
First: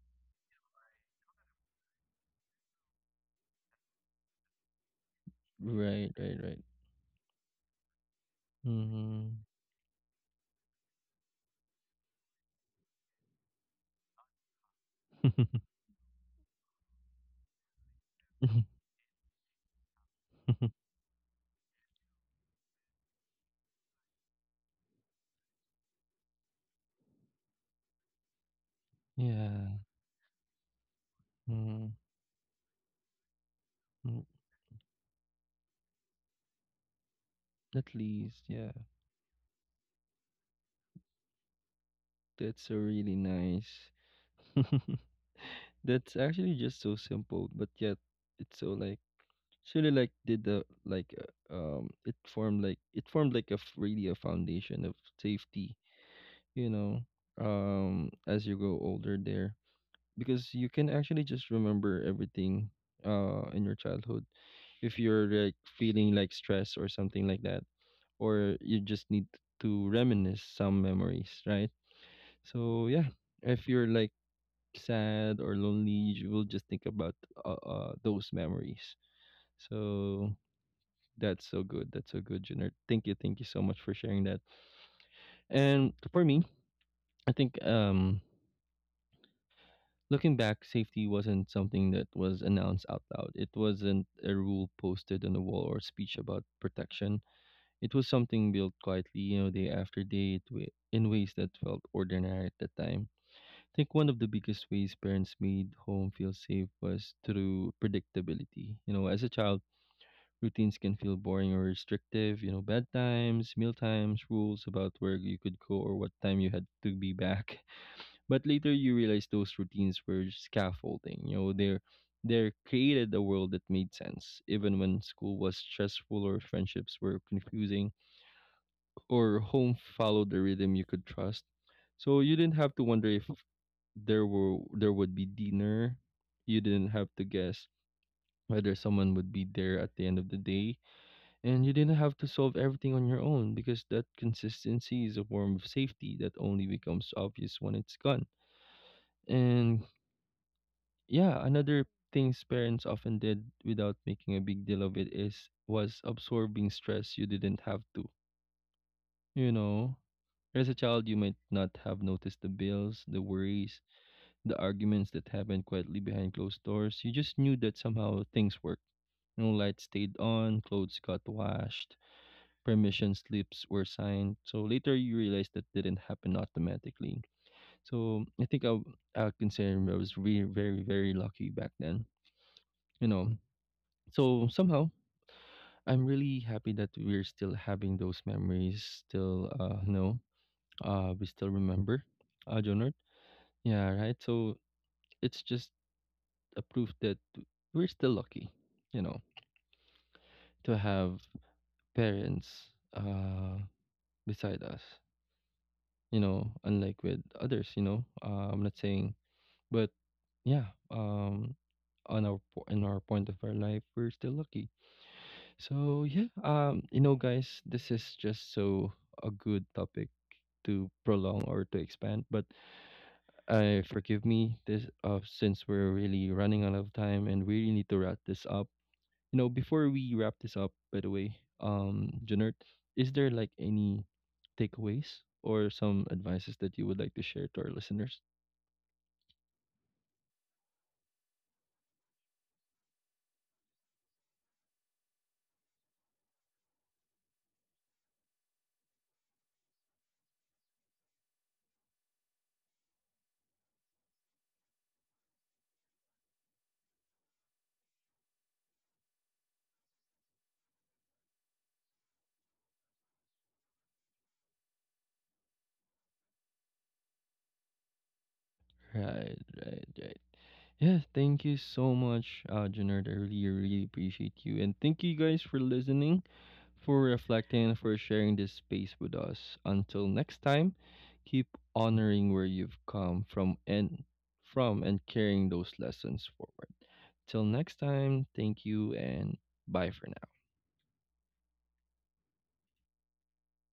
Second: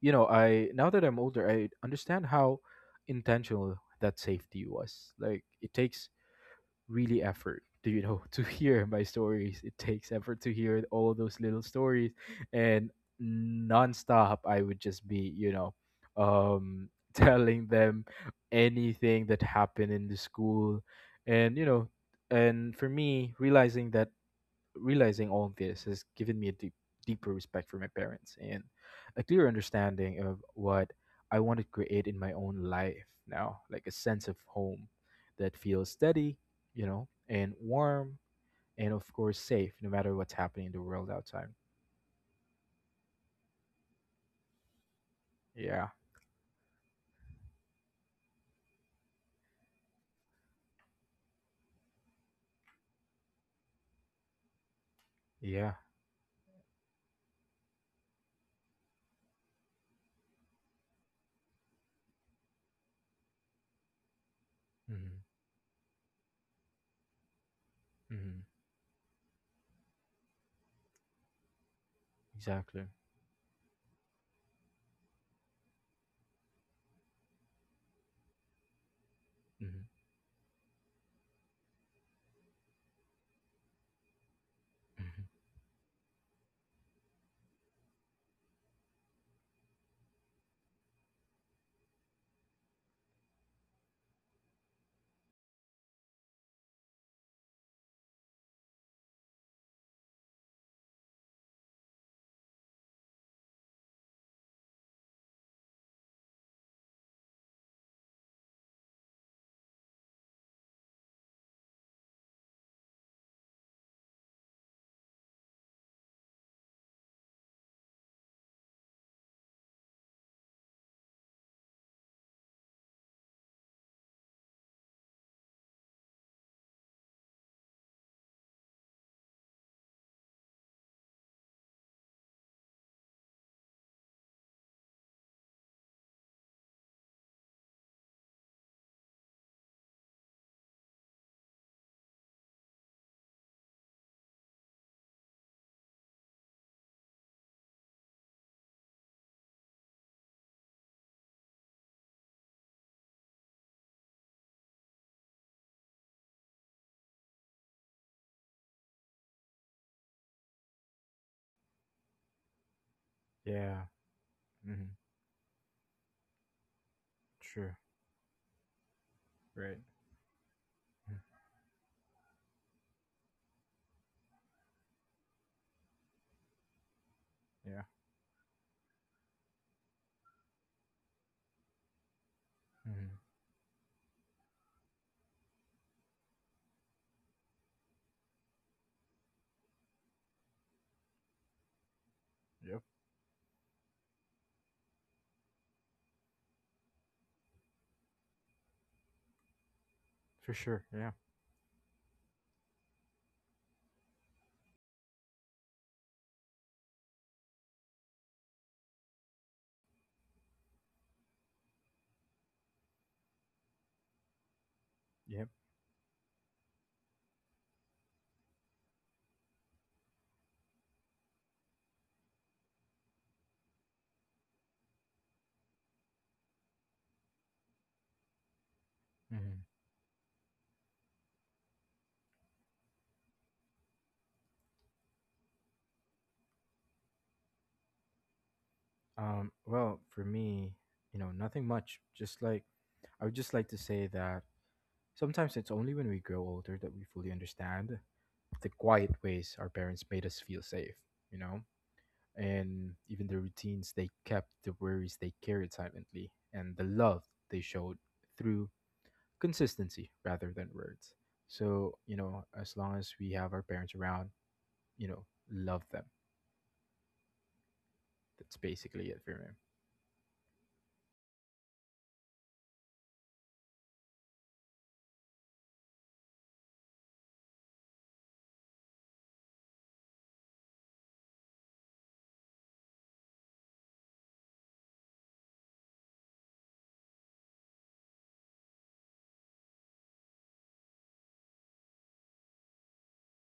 you know, I now that I'm older, I understand how intentional that safety was. Like it takes
Right, right, right.
really effort to, you know, *laughs* to hear my
Mhm.
stories. It takes effort to hear all of those little stories. And nonstop I would just be, you know, um *laughs* telling them
*laughs*
anything that happened in the school. And you know, and for me, realizing all of this has given me a deep, deeper respect for my parents, and a clear
Yeah.
understanding of what I want to
Mm,
create in my own life now, like a
mm.
sense of home that feels steady, you know, and
At
warm,
least, yeah.
and of course safe, no matter what's happening in the world outside.
That's a really nice. *laughs*
Yeah,
That's actually just so simple, but yet it's so like it's really like did the like it formed like it formed like a really a foundation of
yeah,
safety, you know, as you grow older there because you can actually just remember everything in your childhood if
mm-hmm.
you're like feeling like stress or something like that,
Mm-hmm.
or you just need to reminisce some memories, right?
Exactly.
So yeah, if you're like sad or lonely, you will just think about those memories.
Mm-hmm.
So that's so good, Jenner. Thank you, thank you so much for sharing that.
Mm-hmm.
And for me, I think looking back, safety wasn't something that was announced out loud. It wasn't a rule posted on the wall or speech about protection. It was something built quietly, you know, day after day, in ways that felt ordinary at the time. I think one of the biggest ways parents made home feel safe was through predictability. You know, as a child, routines can feel boring or restrictive, you know, bedtimes, meal times, rules about where you could go or what time you had to be back. *laughs* But later you realize those routines were scaffolding. You know, they created a world that made sense, even when school was stressful or friendships were confusing, or home followed a rhythm you could trust. So you didn't have to wonder if there would be dinner. You didn't have to guess whether someone would be there at the end of the day, and you didn't have to solve everything on your own because that consistency is a form of safety that only becomes obvious when it's gone. And yeah, another things parents often did without making a big deal of it is was absorbing stress you didn't have to. You know, as a child, you might not have noticed the bills, the
Yeah,
worries, the
mm-hmm.
arguments that happened quietly behind closed doors. You just knew
Sure,
that somehow things worked. No
right.
lights stayed on, clothes got washed, permission slips were signed. So later you realize that didn't happen automatically.
Mm-hmm. Yeah,
So I think I, w- I consider I was really very, very lucky back then,
mm-hmm.
you know. So somehow I'm really happy that we're still having those memories, still, no. We still remember,
Yep,
Jonard. Yeah, right. So it's just a proof that we're still lucky, you know,
for
to
sure. Yeah,
have parents uh beside us. You know, unlike with others. You know, I'm not saying, but yeah, on our po- in our point of our life, we're still lucky.
yep.
So yeah, you know, guys, this is just so a good topic to prolong or to expand, but uh, forgive me this since we're really running out of time and we really need to wrap this up. You know,
Mm-hmm.
before we wrap this up, by the way, Janert, is there like any takeaways or some advices that you would like to share to our listeners?
Well, for me, you know, nothing much. Just like I would just like to say that sometimes it's only when we grow older that we fully understand the quiet ways our parents made us feel safe, you know, and even the routines they kept, the worries they carried silently, and the love they showed through consistency rather than words. So, you know, as long as we have our parents around, you know, love them. That's basically it for
Right,
me.
right, right. Yeah, thank you so much, Junard. I really, really appreciate you. And thank you guys for listening, for reflecting, and for sharing this space with us. Until next time, keep honoring where you've come from and carrying those lessons forward. Till next time, thank you and bye for now.